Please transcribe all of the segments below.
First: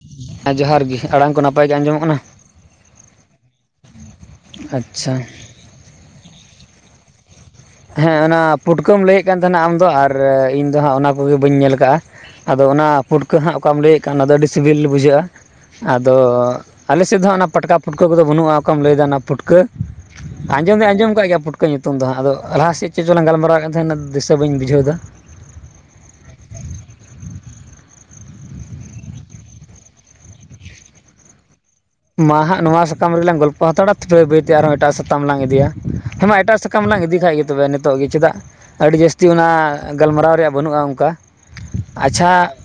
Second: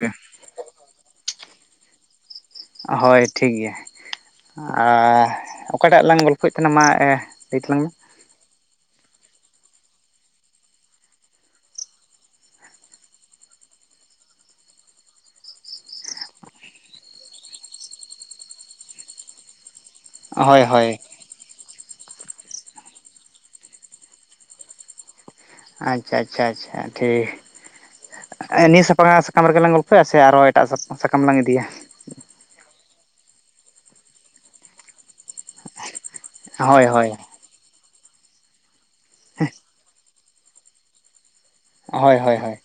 [unintelligible] ᱦᱮᱸ ᱡᱚᱦᱟᱨ ᱜᱮ ᱟᱲᱟᱝ ᱠᱚ ᱱᱟᱯᱟᱭ ᱜᱮ ᱟᱸᱡᱚᱢᱚᱜ ᱠᱟᱱᱟ ᱦᱳᱭ ᱴᱷᱤᱠᱜᱮᱭᱟ᱾ ᱟ ᱟᱪᱪᱷᱟ ᱚᱠᱟᱴᱟᱜ ᱞᱟᱝ ᱜᱚᱞᱯᱷᱚᱭᱮᱫ ᱛᱟᱦᱮᱱᱟ ᱢᱟ ᱞᱟᱹᱭ ᱛᱟᱞᱟᱝ ᱢᱮ᱾ ᱦᱮᱸ ᱚᱱᱟ ᱯᱩᱴᱠᱟᱹᱢ ᱞᱟᱹᱭᱮᱜ ᱠᱟᱱ ᱛᱟᱦᱮᱱᱟ ᱟᱢᱫᱚ ᱟᱨ ᱤᱧᱫᱚ ᱦᱟᱸᱜ ᱚᱱᱟ ᱠᱚᱜᱮ ᱵᱟᱹᱧ ᱧᱮᱞ ᱟᱠᱟᱜᱼᱟ᱾ ᱟᱫᱚ ᱚᱱᱟ ᱯᱩᱴᱠᱟᱹ ᱦᱟᱸᱜ ᱚᱠᱟᱢ ᱞᱟᱹᱭᱮᱜ ᱠᱟᱱ ᱚᱱᱟᱫᱚ ᱟᱹᱰᱤ ᱥᱤᱵᱤᱞ ᱵᱩᱡᱷᱟᱹᱜᱼᱟ᱾ ᱟᱫᱚ ᱟᱞᱮᱥᱮᱫ ᱫᱚᱦᱟᱸ ᱚᱱᱟ ᱯᱟᱴᱠᱟ ᱯᱷᱩᱴᱠᱟᱹ ᱠᱚᱫᱚ ᱵᱟᱹᱱᱩᱜᱼᱟ ᱚᱠᱟᱢ ᱞᱟᱹᱭᱮᱫᱟ ᱚᱱᱟ ᱯᱷᱩᱴᱠᱟᱹᱼᱼ ᱦᱳᱭ ᱟᱸᱡᱚᱢ ᱦᱳᱭ ᱫᱚᱧ ᱟᱸᱡᱚᱢ ᱠᱟᱜ ᱜᱮᱭᱟ ᱯᱩᱴᱠᱟᱹ ᱧᱩᱛᱩᱢ ᱫᱚ ᱦᱟᱸᱜ ᱟᱫᱚᱼᱼ ᱞᱟᱦᱟᱮᱜ ᱪᱚᱞᱟᱝ ᱜᱟᱞᱢᱟᱨᱟᱣᱮᱫ ᱠᱟᱱ ᱛᱟᱦᱮᱱᱟ ᱫᱤᱥᱟᱹ ᱵᱟ. ᱧ ᱵᱩᱡᱷᱟᱹᱣᱮᱫᱟ? ᱟᱪᱪᱷᱟ, ᱟᱪᱪᱷᱟ, ᱟᱪᱪᱷᱟ, ᱴᱷᱤᱠ᱾ ᱱᱤᱭᱟᱹ ᱥᱟᱯᱷᱟᱨᱦᱟᱜ ᱥᱟᱠᱟᱢ ᱨᱮᱜᱮ ᱞᱟᱝ ᱜᱚᱞᱯᱷᱚᱭᱟ ᱥᱮ ᱟᱨᱦᱚ ᱮᱴᱟᱜ ᱥᱟᱛᱟᱢ ᱥᱟᱠᱟᱢ ᱞᱟᱝ ᱤᱫᱤᱭᱟ? ᱢᱟ ᱦᱟᱸᱟᱜ ᱱᱚᱣᱟ ᱥᱟᱠᱟᱢ ᱨᱮᱞᱟᱝ ᱜᱚᱞᱯᱚ ᱦᱟᱛᱟᱲᱟ [unintelligible] ᱵᱟ. ᱭ ᱵᱟᱹᱭᱛᱮ ᱟᱨᱦᱚᱸ ᱮᱴᱟᱜ ᱥᱟᱛᱟᱢ ᱞᱟᱝ ᱤᱫᱤᱭᱟ᱾ ᱦᱮᱸ ᱮᱴᱟᱜ ᱥᱟᱠᱟᱢ ᱦᱳᱭ ᱞᱟᱝ ᱦᱳᱭ ᱤᱫᱤ ᱠᱷᱟᱡ [unintelligible] ᱛᱚᱵᱮ ᱱᱤᱛᱚᱜ ᱜᱮ ᱪᱮᱫᱟᱜ ᱟᱹᱰᱤ ᱡᱟᱹᱥᱛᱤ ᱚᱱᱟ ᱜᱟᱞᱢᱟᱨᱟᱣ ᱨᱮᱭᱟᱜ ᱵᱟᱹᱱᱩᱜᱼᱟ ᱚᱱᱠᱟ᱾ ᱦᱳᱭ ᱟᱪᱪᱷᱟ ᱦᱳᱭ ᱦᱳᱭ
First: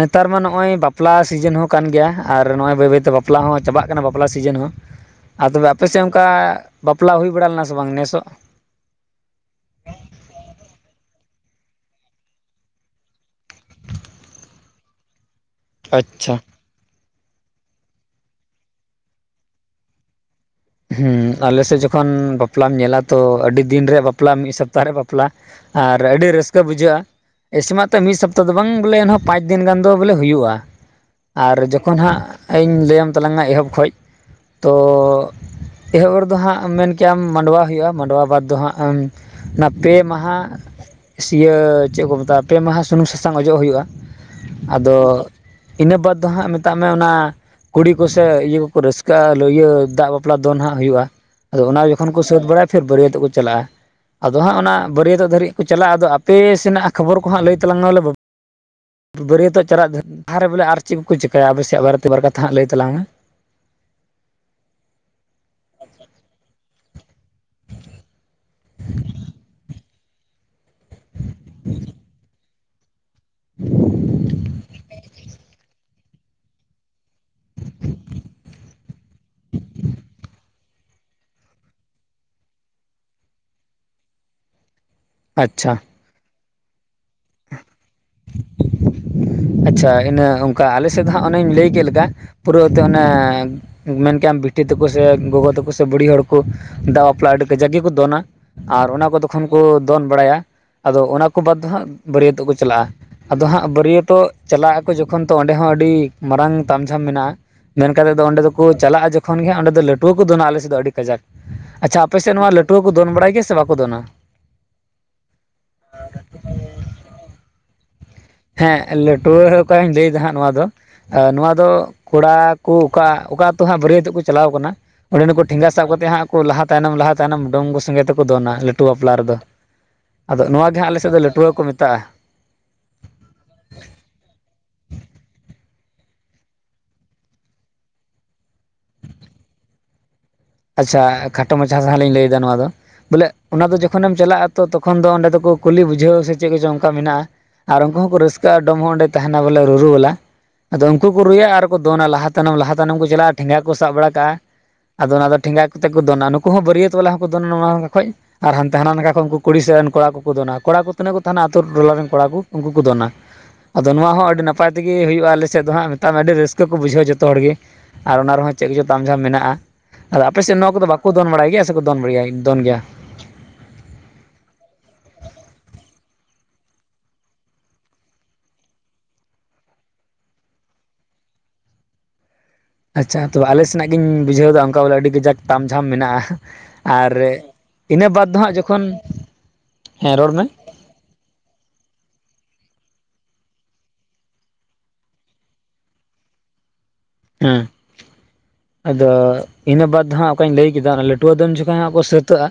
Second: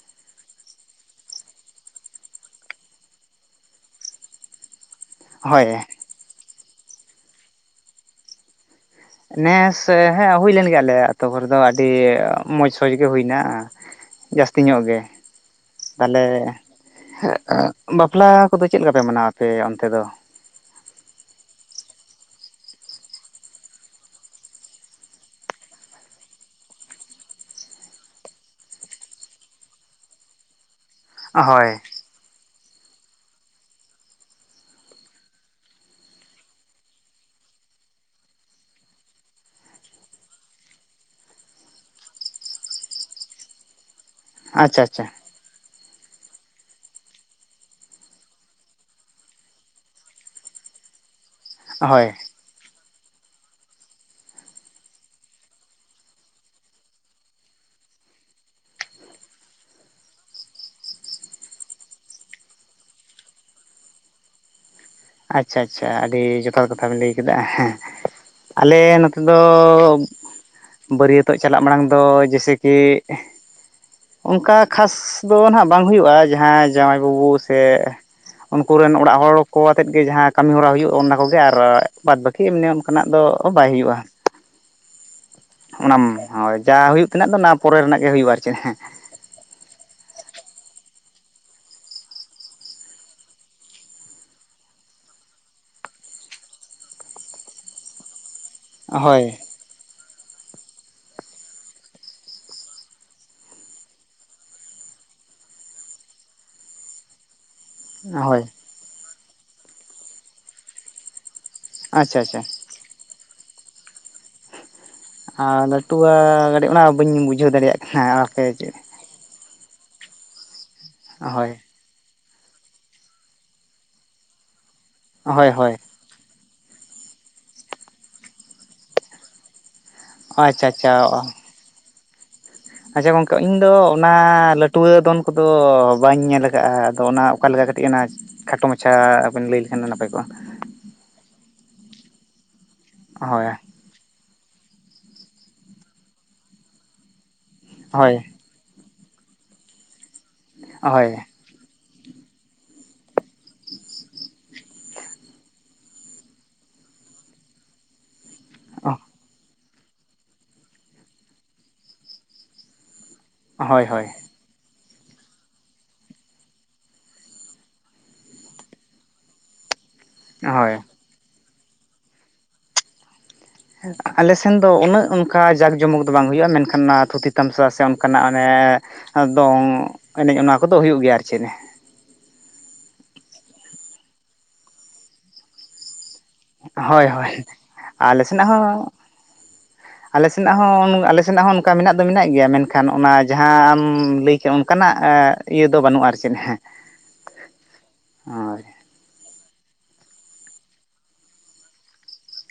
ᱱᱮᱛᱟᱨ ᱢᱟ ᱱᱚᱜᱚᱭ ᱵᱟᱯᱞᱟ ᱥᱤᱡᱤᱱ ᱦᱚᱸ ᱠᱟᱱ ᱜᱮᱭᱟ ᱟᱨ ᱱᱚᱜᱚᱭ ᱵᱟᱹᱭ ᱵᱟᱹᱭᱛᱮ ᱵᱟᱯᱼᱼ ᱞᱟ ᱦᱚᱸ ᱪᱟᱵᱟᱜ ᱠᱟᱱᱟ ᱵᱟᱯᱞᱟ ᱥᱤᱡᱤᱱ ᱦᱚᱸ ᱟ ᱦᱳᱭ ᱛᱚᱵᱮ ᱟᱯᱮᱥᱮᱜ ᱚᱱᱠᱟᱼᱼ ᱵᱟᱯᱞᱟ ᱦᱩᱭ ᱵᱟᱲᱟ ᱞᱮᱱᱟ ᱥᱮ ᱵᱟᱝ ᱱᱮᱥᱚᱜ? ᱱᱮᱥ ᱦᱮᱸ ᱦᱩᱭ ᱞᱮᱱ ᱜᱮᱭᱟ ᱟᱞᱮᱭᱟᱜ ᱟᱹᱛᱳ ᱠᱚᱨᱮ ᱫᱚ ᱟᱹᱰᱤ ᱢᱚᱪ ᱥᱚᱪ ᱜᱮ ᱦᱩᱭᱱᱟ᱾ ᱡᱟᱹᱥᱛᱤ ᱧᱚᱜ ᱜᱮ᱾ ᱛᱟᱞᱮ ᱟᱪᱪᱷᱟ ᱵᱟᱯᱞᱟ ᱠᱚᱫᱚ ᱪᱮᱜ ᱞᱮᱠᱟ ᱯᱮ ᱢᱟᱱᱟᱣ ᱟᱯᱮ ᱚᱱᱛᱮ ᱫᱚ? ᱦᱩᱸ ᱟᱞᱮᱥᱮᱫ ᱡᱚᱠᱷᱚᱱ ᱵᱟᱯᱞᱟᱢ ᱧᱮᱞᱟ ᱛᱚ ᱟᱹᱰᱤ ᱫᱤᱱ ᱨᱮᱭᱟᱜ ᱵᱟᱯᱞᱟ ᱢᱤᱫ ᱥᱚᱯᱛᱟᱦᱚ ᱨᱮ ᱵᱟᱯᱞᱟ ᱟᱨ ᱟᱹᱰᱤ ᱨᱟᱹᱥᱠᱟᱹ ᱵᱩᱡᱷᱟᱹᱜᱼᱟ᱾ ᱮᱥᱮᱢᱟᱛᱚ ᱢᱤᱜ ᱥᱚᱯᱛᱟ ᱫᱚ ᱵᱟᱝ ᱵᱚᱞᱮ ᱮᱱᱦᱚᱸ ᱯᱟᱸᱪ ᱫᱤᱱ ᱜᱟᱱ ᱫᱚ ᱵᱚᱞᱮ ᱦᱩᱭᱩᱜᱼᱟ᱾ ᱟᱨ ᱦᱳᱭ ᱡᱚᱠᱷᱚᱱ ᱦᱟᱸᱜ ᱤᱧ ᱞᱟᱹᱭᱟᱢ ᱛᱟᱞᱟᱝᱟ ᱮᱦᱚᱵ ᱠᱷᱚᱡ ᱛᱚ ᱮᱦᱚᱵ ᱨᱮᱫᱚ ᱦᱟᱸᱜ ᱢᱮᱱ ᱠᱮᱭᱟᱢ ᱢᱟᱰᱣᱟ ᱦᱩᱭᱩᱜᱼᱟ ᱢᱟᱰᱣᱟ ᱵᱟᱫᱽ ᱫᱚ ᱦᱟᱸᱜ ᱮᱢ ᱚᱱᱟ ᱯᱮ ᱢᱟᱦᱟ ᱥᱤᱭᱟᱹ ᱪᱮᱜ ᱠᱚ ᱢᱮᱛᱟᱜᱼᱟ ᱯᱮ ᱢᱟᱦᱟ ᱥᱩᱱᱩᱢ ᱥᱟᱥᱟᱝ ᱚᱡᱚᱜ ᱦᱩᱭᱩᱜᱼᱟ᱾ ᱟᱪᱪᱷᱟ ᱟᱪᱪᱷᱟ ᱟᱫᱚ ᱤᱱᱟᱹ ᱵᱟᱫ ᱫᱚ ᱦᱟᱸᱜ ᱢᱮᱛᱟᱜ ᱢᱮ ᱚᱱᱟ ᱠᱩᱲᱤ ᱠᱚᱥᱮ ᱤᱭᱟᱹ ᱠᱚᱠᱚ ᱨᱟᱹᱥᱠᱟᱹᱜ-ᱟ ᱞ [unintelligible] ᱫᱟᱜᱼᱼ ᱵᱟᱯᱞᱟ ᱫᱚᱱ ᱦᱟᱸᱜ ᱦᱩᱭᱩᱜ-ᱟ᱾ ᱟᱫᱚ ᱚᱱᱟ ᱦᱳᱭ ᱡᱚᱠᱷᱚᱱ ᱠᱚ ᱥᱟᱹᱛ ᱵᱟᱲᱟᱭᱟ, ᱯᱷᱤᱨ ᱵᱟᱹᱨᱭᱟᱹᱛᱚᱜ ᱠᱚ ᱪᱟᱞᱟᱜ-ᱟ᱾ ᱟᱫᱚ ᱦᱟᱸᱜ ᱚᱱᱟ ᱵᱟᱹᱨᱭᱟᱹᱛᱚᱜ ᱫᱷᱟᱹᱨᱤᱡ ᱠᱚ ᱪᱟᱞᱟᱜ-ᱟ᱾ ᱟᱫᱚ ᱟᱯᱮ ᱥᱮᱱᱟᱜ ᱠᱷᱚᱵᱚᱨ ᱠᱚ ᱦᱟᱸᱜ ᱞᱟᱹᱭ ᱛᱟᱞᱟᱝ ᱢᱮᱞᱮ ᱵᱟᱹᱨᱭᱟᱹᱛᱚᱜ ᱪᱟᱞᱟᱜ ᱞᱟᱦᱟᱨᱮ ᱵᱚᱞᱮ ᱟᱨ ᱪᱮᱫ ᱠᱚᱠᱚ ᱪᱤᱠᱟᱹᱭᱟ ᱾ ᱟᱯᱮ ᱥᱮᱭᱟᱜ ᱵᱟᱨᱮᱛᱮ ᱵᱟᱨ ᱠᱟᱛᱷᱟ ᱦᱟᱸᱜ ᱞᱟᱹᱭ ᱛᱟᱞᱟᱝ ᱢᱮ᱾ ᱟᱪᱪᱷᱟ - ᱟᱪᱪᱷᱟᱼᱼ ᱟᱹᱰᱤ ᱡᱚᱛᱷᱟᱛ ᱠᱟᱛᱷᱟ ᱵᱮᱱ ᱞᱟᱹᱭ ᱠᱮᱫᱟ᱾ᱦᱮᱸ ᱟᱞᱮ ᱱᱚᱛᱮ ᱫᱚ᱾ ᱵᱟᱹᱨᱭᱟᱹᱛᱚᱜ ᱪᱟᱞᱟᱜ ᱢᱟᱲᱟᱝ ᱫᱚ ᱡᱮᱥᱮ ᱠᱤ ᱚᱱᱠᱟ ᱠᱷᱟᱥ ᱫᱚ ᱱᱟᱦᱟᱜ ᱵᱟᱝ ᱦᱩᱭᱩᱜ-ᱟ᱾ ᱡᱟᱦᱟᱸ ᱡᱟᱶᱟᱭ ᱵᱟᱹᱵᱩ ᱥᱮ ᱩᱱᱠᱚ ᱨᱮᱱ ᱚᱲᱟᱜ ᱦᱚᱲ ᱟᱛᱮᱫᱜᱮ ᱡᱟᱦᱟᱸ ᱠᱟᱹᱢᱤ ᱦᱚᱨᱟ ᱦᱩᱭᱩᱜ-ᱟ ᱚᱱᱟ ᱠᱚᱜᱮ, ᱟᱨ ᱵᱟᱫᱽ ᱵᱟᱹᱠᱤ ᱮᱢᱱᱤ ᱚᱱᱠᱟᱱᱟᱜ ᱫᱚ ᱵᱟᱭ ᱦᱩᱭᱩᱜ-ᱟ᱾ ᱟᱪᱪᱷᱟ ᱚᱱᱟ ᱦᱳᱭ ᱡᱟ ᱦᱩᱭᱩᱜ ᱛᱮᱱᱟᱜ ᱫᱚ ᱚᱱᱟ ᱯᱚᱨᱮ ᱨᱮᱱᱟᱜ ᱜᱮ ᱦᱩᱭᱩᱜ-ᱟ ᱟᱨ ᱪᱮᱫ ᱪᱮᱸ ᱟᱪᱪᱷᱟ ᱤᱱᱟᱹ ᱚᱱᱠᱟ ᱟᱞᱮᱥᱮᱫ ᱫᱚ ᱦᱟᱜ ᱚᱱᱮᱧ ᱞᱟᱹᱭ ᱠᱮᱫ ᱞᱮᱠᱟ᱾ ᱯᱩᱨᱟᱹᱛᱮ ᱚᱱᱮ- ᱢᱮᱱ ᱠᱮᱟᱢ ᱵᱤᱴᱤ ᱛᱟᱠᱚ ᱥᱮ, ᱜᱚᱜᱚ ᱛᱟᱠᱚ ᱥᱮ, ᱵᱩᱲᱦᱤ ᱦᱚᱲ ᱠᱚ, ᱫᱟᱜ ᱵᱟᱯᱞᱟ ᱟᱹᱰᱤ ᱠᱟᱡᱟᱠ ᱜᱮᱠᱚ ᱫᱚᱱᱟ᱾ ᱟᱨ ᱚᱱᱟ ᱠᱚ ᱦᱳᱭ ᱛᱚᱠᱷᱚᱱ ᱠᱚ ᱫᱚᱱ ᱵᱟᱲᱟᱭᱟ ᱟᱫᱚ ᱚᱱᱟ ᱠᱚ ᱵᱟᱫᱽ ᱫᱚ ᱦᱟᱸᱜ ᱵᱟᱹᱨᱭᱟᱹᱛᱚᱜ ᱠᱚ ᱪᱟᱞᱟᱜ-ᱟ᱾ ᱟᱫᱚ ᱦᱟᱸᱜ ᱵᱟᱹᱨᱭᱟᱹᱛᱚᱜ ᱛᱚ ᱪᱟᱞᱟᱜ ᱟᱠᱚ ᱡᱚᱠᱷᱚᱱ ᱛᱚ ᱚᱸᱰᱮ ᱦᱚᱸ ᱟᱹᱰᱤ ᱢᱟᱨᱟᱝ ᱛᱟᱢ ᱡᱷᱟᱢ ᱢᱮᱱᱟᱜ-ᱟ᱾ ᱢᱮᱱ ᱠᱟᱛᱮᱫ ᱫᱚ ᱚᱸᱰᱮ ᱦᱳᱭ ᱫᱚᱠᱚ ᱪᱟᱞᱟᱜ-ᱟ ᱡᱚᱠᱷᱚᱱ ᱜᱮ ᱦᱟᱜ ᱚᱸᱰᱮ ᱞᱟᱹᱴᱩᱣᱟᱹ ᱠᱚ ᱫᱚᱱᱟ ᱟᱞᱮᱥᱮᱫ ᱫᱚ᱾ ᱟᱹᱰᱤ ᱠᱟᱡᱟᱠ ᱟᱪᱪᱷᱟ ᱟᱯᱮ ᱥᱮᱫ ᱱᱚᱣᱟ ᱞᱟᱹᱴᱩ [unintelligible] ᱫᱚᱱ ᱵᱟᱲᱟᱭ ᱜᱮᱭᱟ ᱥᱮ ᱵᱟᱠᱚ ᱫᱚᱱᱟ? ᱟᱨ ᱞᱟᱹᱴᱩᱣᱟ ᱠᱟᱴᱤᱡ ᱚᱱᱟ ᱵᱟᱹᱧ ᱵᱩᱡᱷᱟᱹᱣ ᱫᱟᱲᱮᱭᱟᱜ ᱠᱟᱱᱟ᱾ᱟᱨ ᱦᱮᱸ ᱞᱟᱹᱴᱣᱟᱹ ᱚᱱᱟ ᱞᱟᱹᱭᱮᱫᱫᱟ ᱦᱟᱸᱜ ᱱᱚᱣᱟ ᱫᱚ ᱱᱚᱣᱟ ᱦᱳᱭ ᱫᱚ᱾ ᱠᱚᱲᱟ ᱠᱚ ᱚᱠᱟ ᱟᱹᱛᱩ ᱦᱟᱸᱜ ᱵᱟᱹᱨᱭᱟᱹᱛᱚᱜ ᱠᱚ ᱪᱟᱞᱟᱣ ᱠᱟᱱᱟ᱾ ᱚᱸᱰᱮᱱᱠᱩ ᱦᱳᱭ ᱴᱷᱮᱸᱜᱟ ᱦᱳᱭ ᱥᱟᱵ ᱠᱟᱛᱮᱫ ᱦᱟᱸᱜ ᱞᱟᱦᱟ ᱛᱟᱭᱱᱚᱢ ᱞᱟᱦᱟ ᱛᱟᱭᱱᱚᱢ ᱰᱚᱢ ᱥᱚᱸᱜᱮ ᱛᱮᱠᱚ ᱫᱚᱱᱟ ᱞᱟᱹᱴᱩᱣᱟᱹ ᱵᱟᱯᱞᱟ ᱨᱮᱫᱚ᱾ ᱟᱫᱚ ᱟᱪᱪᱷᱟ ᱱᱚᱣᱟ ᱜᱮ ᱦᱟᱸᱜ ᱟᱪᱪᱷᱟ ᱟᱞᱮᱥᱮᱫ ᱫᱚ ᱞᱟᱹᱴᱩᱣᱟᱹ ᱠᱚ ᱢᱮᱛᱟᱜᱼᱟ᱾ ᱟᱪᱪᱷᱟ ᱜᱚᱝᱠᱮ ᱤᱧᱫᱚ ᱚᱱᱟ ᱱᱟᱹᱴᱣᱟᱹ ᱫᱚᱱ ᱠᱚᱫᱚ ᱵᱟᱹᱧ ᱧᱮᱞ ᱟᱠᱟᱫ-ᱟ ᱟᱫᱚ ᱚᱱᱟ ᱚᱠᱟ ᱞᱮᱠᱟ ᱠᱟᱹᱴᱤᱡ ᱚᱱᱟ ᱠᱷᱟᱴᱚ ᱢᱟᱪᱷᱟᱵᱮᱱ ᱞᱟᱹᱭ ᱞᱮᱠᱷᱟᱱ ᱱᱟᱯᱟᱭ ᱠᱚᱜ-ᱟ᱾ ᱟᱪᱪᱷᱟ ᱠᱷᱟᱴᱚ ᱢᱟᱪᱷᱟ ᱫᱷᱟᱨᱟ ᱞᱤᱧ ᱞᱟᱹᱭᱮᱫᱫᱟ ᱱᱚᱣᱟ ᱫᱚ, ᱵᱚᱞᱮ ᱦᱳᱭ ᱚᱱᱟ ᱫᱚ ᱡᱚᱠᱷᱚᱱᱮᱢ ᱪᱟᱞᱟᱜ-ᱟ᱾ ᱛᱚ ᱛᱚᱠᱷᱚᱱ ᱫᱚ ᱚᱸᱰᱮ ᱫᱚᱠᱚ ᱠᱩᱞᱤ ᱵᱩᱡᱷᱟᱹᱣ ᱥᱮ ᱪᱮᱫ ᱠᱚ ᱪᱚᱝ ᱚᱱᱠᱟ ᱢᱮᱱᱟᱜ-ᱟ᱾ ᱟᱨ ᱩᱱᱠᱩ ᱦᱳᱭ ᱦᱚᱸᱠᱚ ᱨᱟᱹᱥᱠᱟᱹ ᱰᱚᱢ ᱦᱚᱸ ᱚᱸᱰᱮ ᱛᱟᱦᱮᱱᱟ ᱵᱚᱞᱮ ᱨᱩᱨᱩ ᱵᱟᱞᱟ᱾ ᱟᱫᱚ ᱦᱳᱭ ᱩᱱᱠᱩ ᱠᱚ ᱨᱩᱭᱟ ᱟᱨ ᱫᱚᱱᱟ ᱞᱟᱦᱟ ᱛᱟᱭᱱᱚᱢ ᱞᱟᱦᱟ ᱛᱟᱭᱱᱚᱢ ᱠᱚ ᱪᱟᱞᱟᱜ-ᱟ᱾ ᱴᱷᱮᱸᱜᱟ ᱠᱚ ᱥᱟᱵ ᱵᱟᱲᱟ ᱠᱟᱜ-ᱟ᱾ ᱟᱫᱚ ᱚᱱᱟ ᱫᱚ ᱴᱷᱮᱸᱜᱟ ᱠᱚᱛᱮ ᱠᱚ ᱫᱚᱱᱟ᱾ ᱱᱩᱠᱩ ᱦᱚᱸ ᱵᱟᱹᱨᱭᱟᱹᱛ ᱵᱟᱞᱟ ᱦᱚᱸᱠᱚ ᱫᱚᱱᱟ᱾ ᱚᱱᱟ ᱠᱷᱚᱡ ᱟᱨ ᱦᱟᱱᱛᱮ ᱦᱟᱱᱟ ᱱᱚᱝᱠᱷᱟ ᱠ ᱠᱷᱚᱱᱠᱩ ᱠᱩᱲᱤ ᱥᱮᱜ ᱨᱮᱱ ᱠᱚᱲᱟ ᱠᱚᱼᱠᱚ ᱫᱚᱱᱟ᱾ ᱠᱚᱲᱟ ᱠᱚ ᱛᱤᱱᱟᱹᱜ ᱠᱚ ᱛᱟᱦᱮᱱᱟ ᱟᱹᱛᱩ ᱴᱚᱞᱟ ᱨᱮᱱ ᱠᱚᱲᱟ ᱠᱚ ᱩᱱᱠᱩ ᱠᱚ ᱫᱚᱱᱟ᱾ ᱦᱳᱭ ᱟᱫᱚ ᱦᱳᱭ ᱱᱚᱣᱟ ᱦᱚᱸ ᱟᱹᱰᱤ ᱱᱟᱯᱟᱭ ᱛᱮᱜᱮ ᱦᱩᱭᱩᱜ-ᱟ ᱟᱞᱮ ᱥᱮᱫ ᱫᱚ, ᱦᱟᱸᱜ ᱢᱮᱛᱟᱜ ᱢᱮ ᱟᱹᱰᱤ ᱨᱟᱹᱥᱠᱟᱹ ᱠᱚ ᱵᱩᱡᱷᱟᱹᱣᱼᱟ, ᱡᱚᱛᱚ ᱦᱚᱲ ᱜᱮ᱾ ᱟᱨ ᱚᱱᱟ ᱨᱮᱦᱚᱸ ᱪᱮᱫ ᱠᱚᱪᱚ ᱛᱟᱢ ᱡᱷᱟᱢ ᱢᱮᱱᱟᱜᱼᱟ᱾ ᱟᱫᱚ ᱟᱯᱮᱥᱮᱫ ᱱᱚᱣᱟ ᱦᱳᱭ ᱠᱚᱫᱚ ᱵᱟᱠᱚ ᱫᱚᱱ ᱵᱟᱲᱟᱭ ᱜᱮᱭᱟ ᱥᱮᱠᱚ ᱫᱚᱱ ᱵᱟᱲ ᱫᱚᱱ ᱜᱮᱭᱟ? ᱟᱞᱮ ᱥᱮᱱ ᱫᱚ ᱩᱱᱟᱹᱜ ᱚᱱᱠᱟ ᱡᱟᱸᱠ ᱡᱚᱢᱚᱠ ᱫᱚ ᱵᱟᱝ ᱦᱩᱭᱩᱜ-ᱟ᱾ ᱢᱮᱱᱠᱷᱟᱱ ᱚᱱᱟ ᱛᱷᱩᱛᱤ ᱛᱟᱢᱥᱟ ᱥᱮ ᱚᱱᱠᱟᱱᱟᱜ ᱚᱱᱮ ᱫᱚᱝ ᱮᱱᱮᱡ ᱚᱱᱟ ᱠᱚ ᱫᱚ ᱦᱩᱭᱩᱜ ᱜᱮᱭᱟ ᱟᱨ ᱪᱮᱫ ᱟᱪᱪᱷᱟ ᱛᱚᱵᱮ ᱟᱞᱮ ᱥᱮᱱᱟᱜ ᱜᱤᱧ ᱵᱩᱡᱷᱟᱹᱣ ᱮᱫᱟ᱾ ᱚᱱᱠᱟ ᱵᱚᱞᱮ ᱟᱹᱰᱤ ᱠᱟᱡᱟᱠ ᱛᱟᱢ ᱡᱷᱟᱢ ᱢᱮᱱᱟᱜ-ᱟ᱾ ᱦᱳᱭ ᱟᱨ ᱦᱳᱭ ᱤᱱᱟᱹ ᱟᱞᱮ ᱵᱟᱫ ᱫᱚ ᱥᱮᱱᱟᱜ ᱦᱟᱸᱜ ᱦᱚᱸ ᱡᱚᱠᱷᱚᱱ᱾ ᱦᱮᱸ ᱟᱞᱮ ᱨᱚᱲ ᱢᱮ ᱥᱮᱱᱟᱜ ᱦᱚᱸ, ᱟᱞᱮ ᱥᱮᱱᱟᱜ ᱦᱚᱸ, ᱚᱱᱠᱟ ᱢᱮᱱᱟᱜ ᱫᱚ ᱢᱮᱱᱟᱜ ᱜᱮᱭᱟ, ᱢᱮᱱᱠᱷᱟᱱ ᱚᱱᱟ ᱡᱟᱦᱟᱸᱟᱢ ᱞᱟᱹᱭ ᱠᱮᱫ ᱮᱜ ᱚᱱᱠᱟᱱᱟᱜ ᱤᱭᱟᱹ ᱫᱚ ᱵᱟᱹᱱᱩᱜ-ᱟ, ᱟᱨ ᱪᱮᱫ ᱦᱮᱸ ᱦᱮᱸ ᱚᱭ [unintelligible] ᱟᱫᱚ ᱤᱱᱟᱹ ᱵᱟᱫ ᱫᱚᱦᱟᱸᱜ ᱚᱠᱟᱧ ᱞᱟᱹᱭ ᱠᱮᱫᱟ, ᱞᱟᱹᱴᱩᱣᱟᱹ ᱫᱚᱱ ᱡᱚᱠᱷᱚᱱ ᱦᱟᱜ ᱠᱚ ᱥᱟᱹᱛᱟᱹᱜ-ᱟ᱾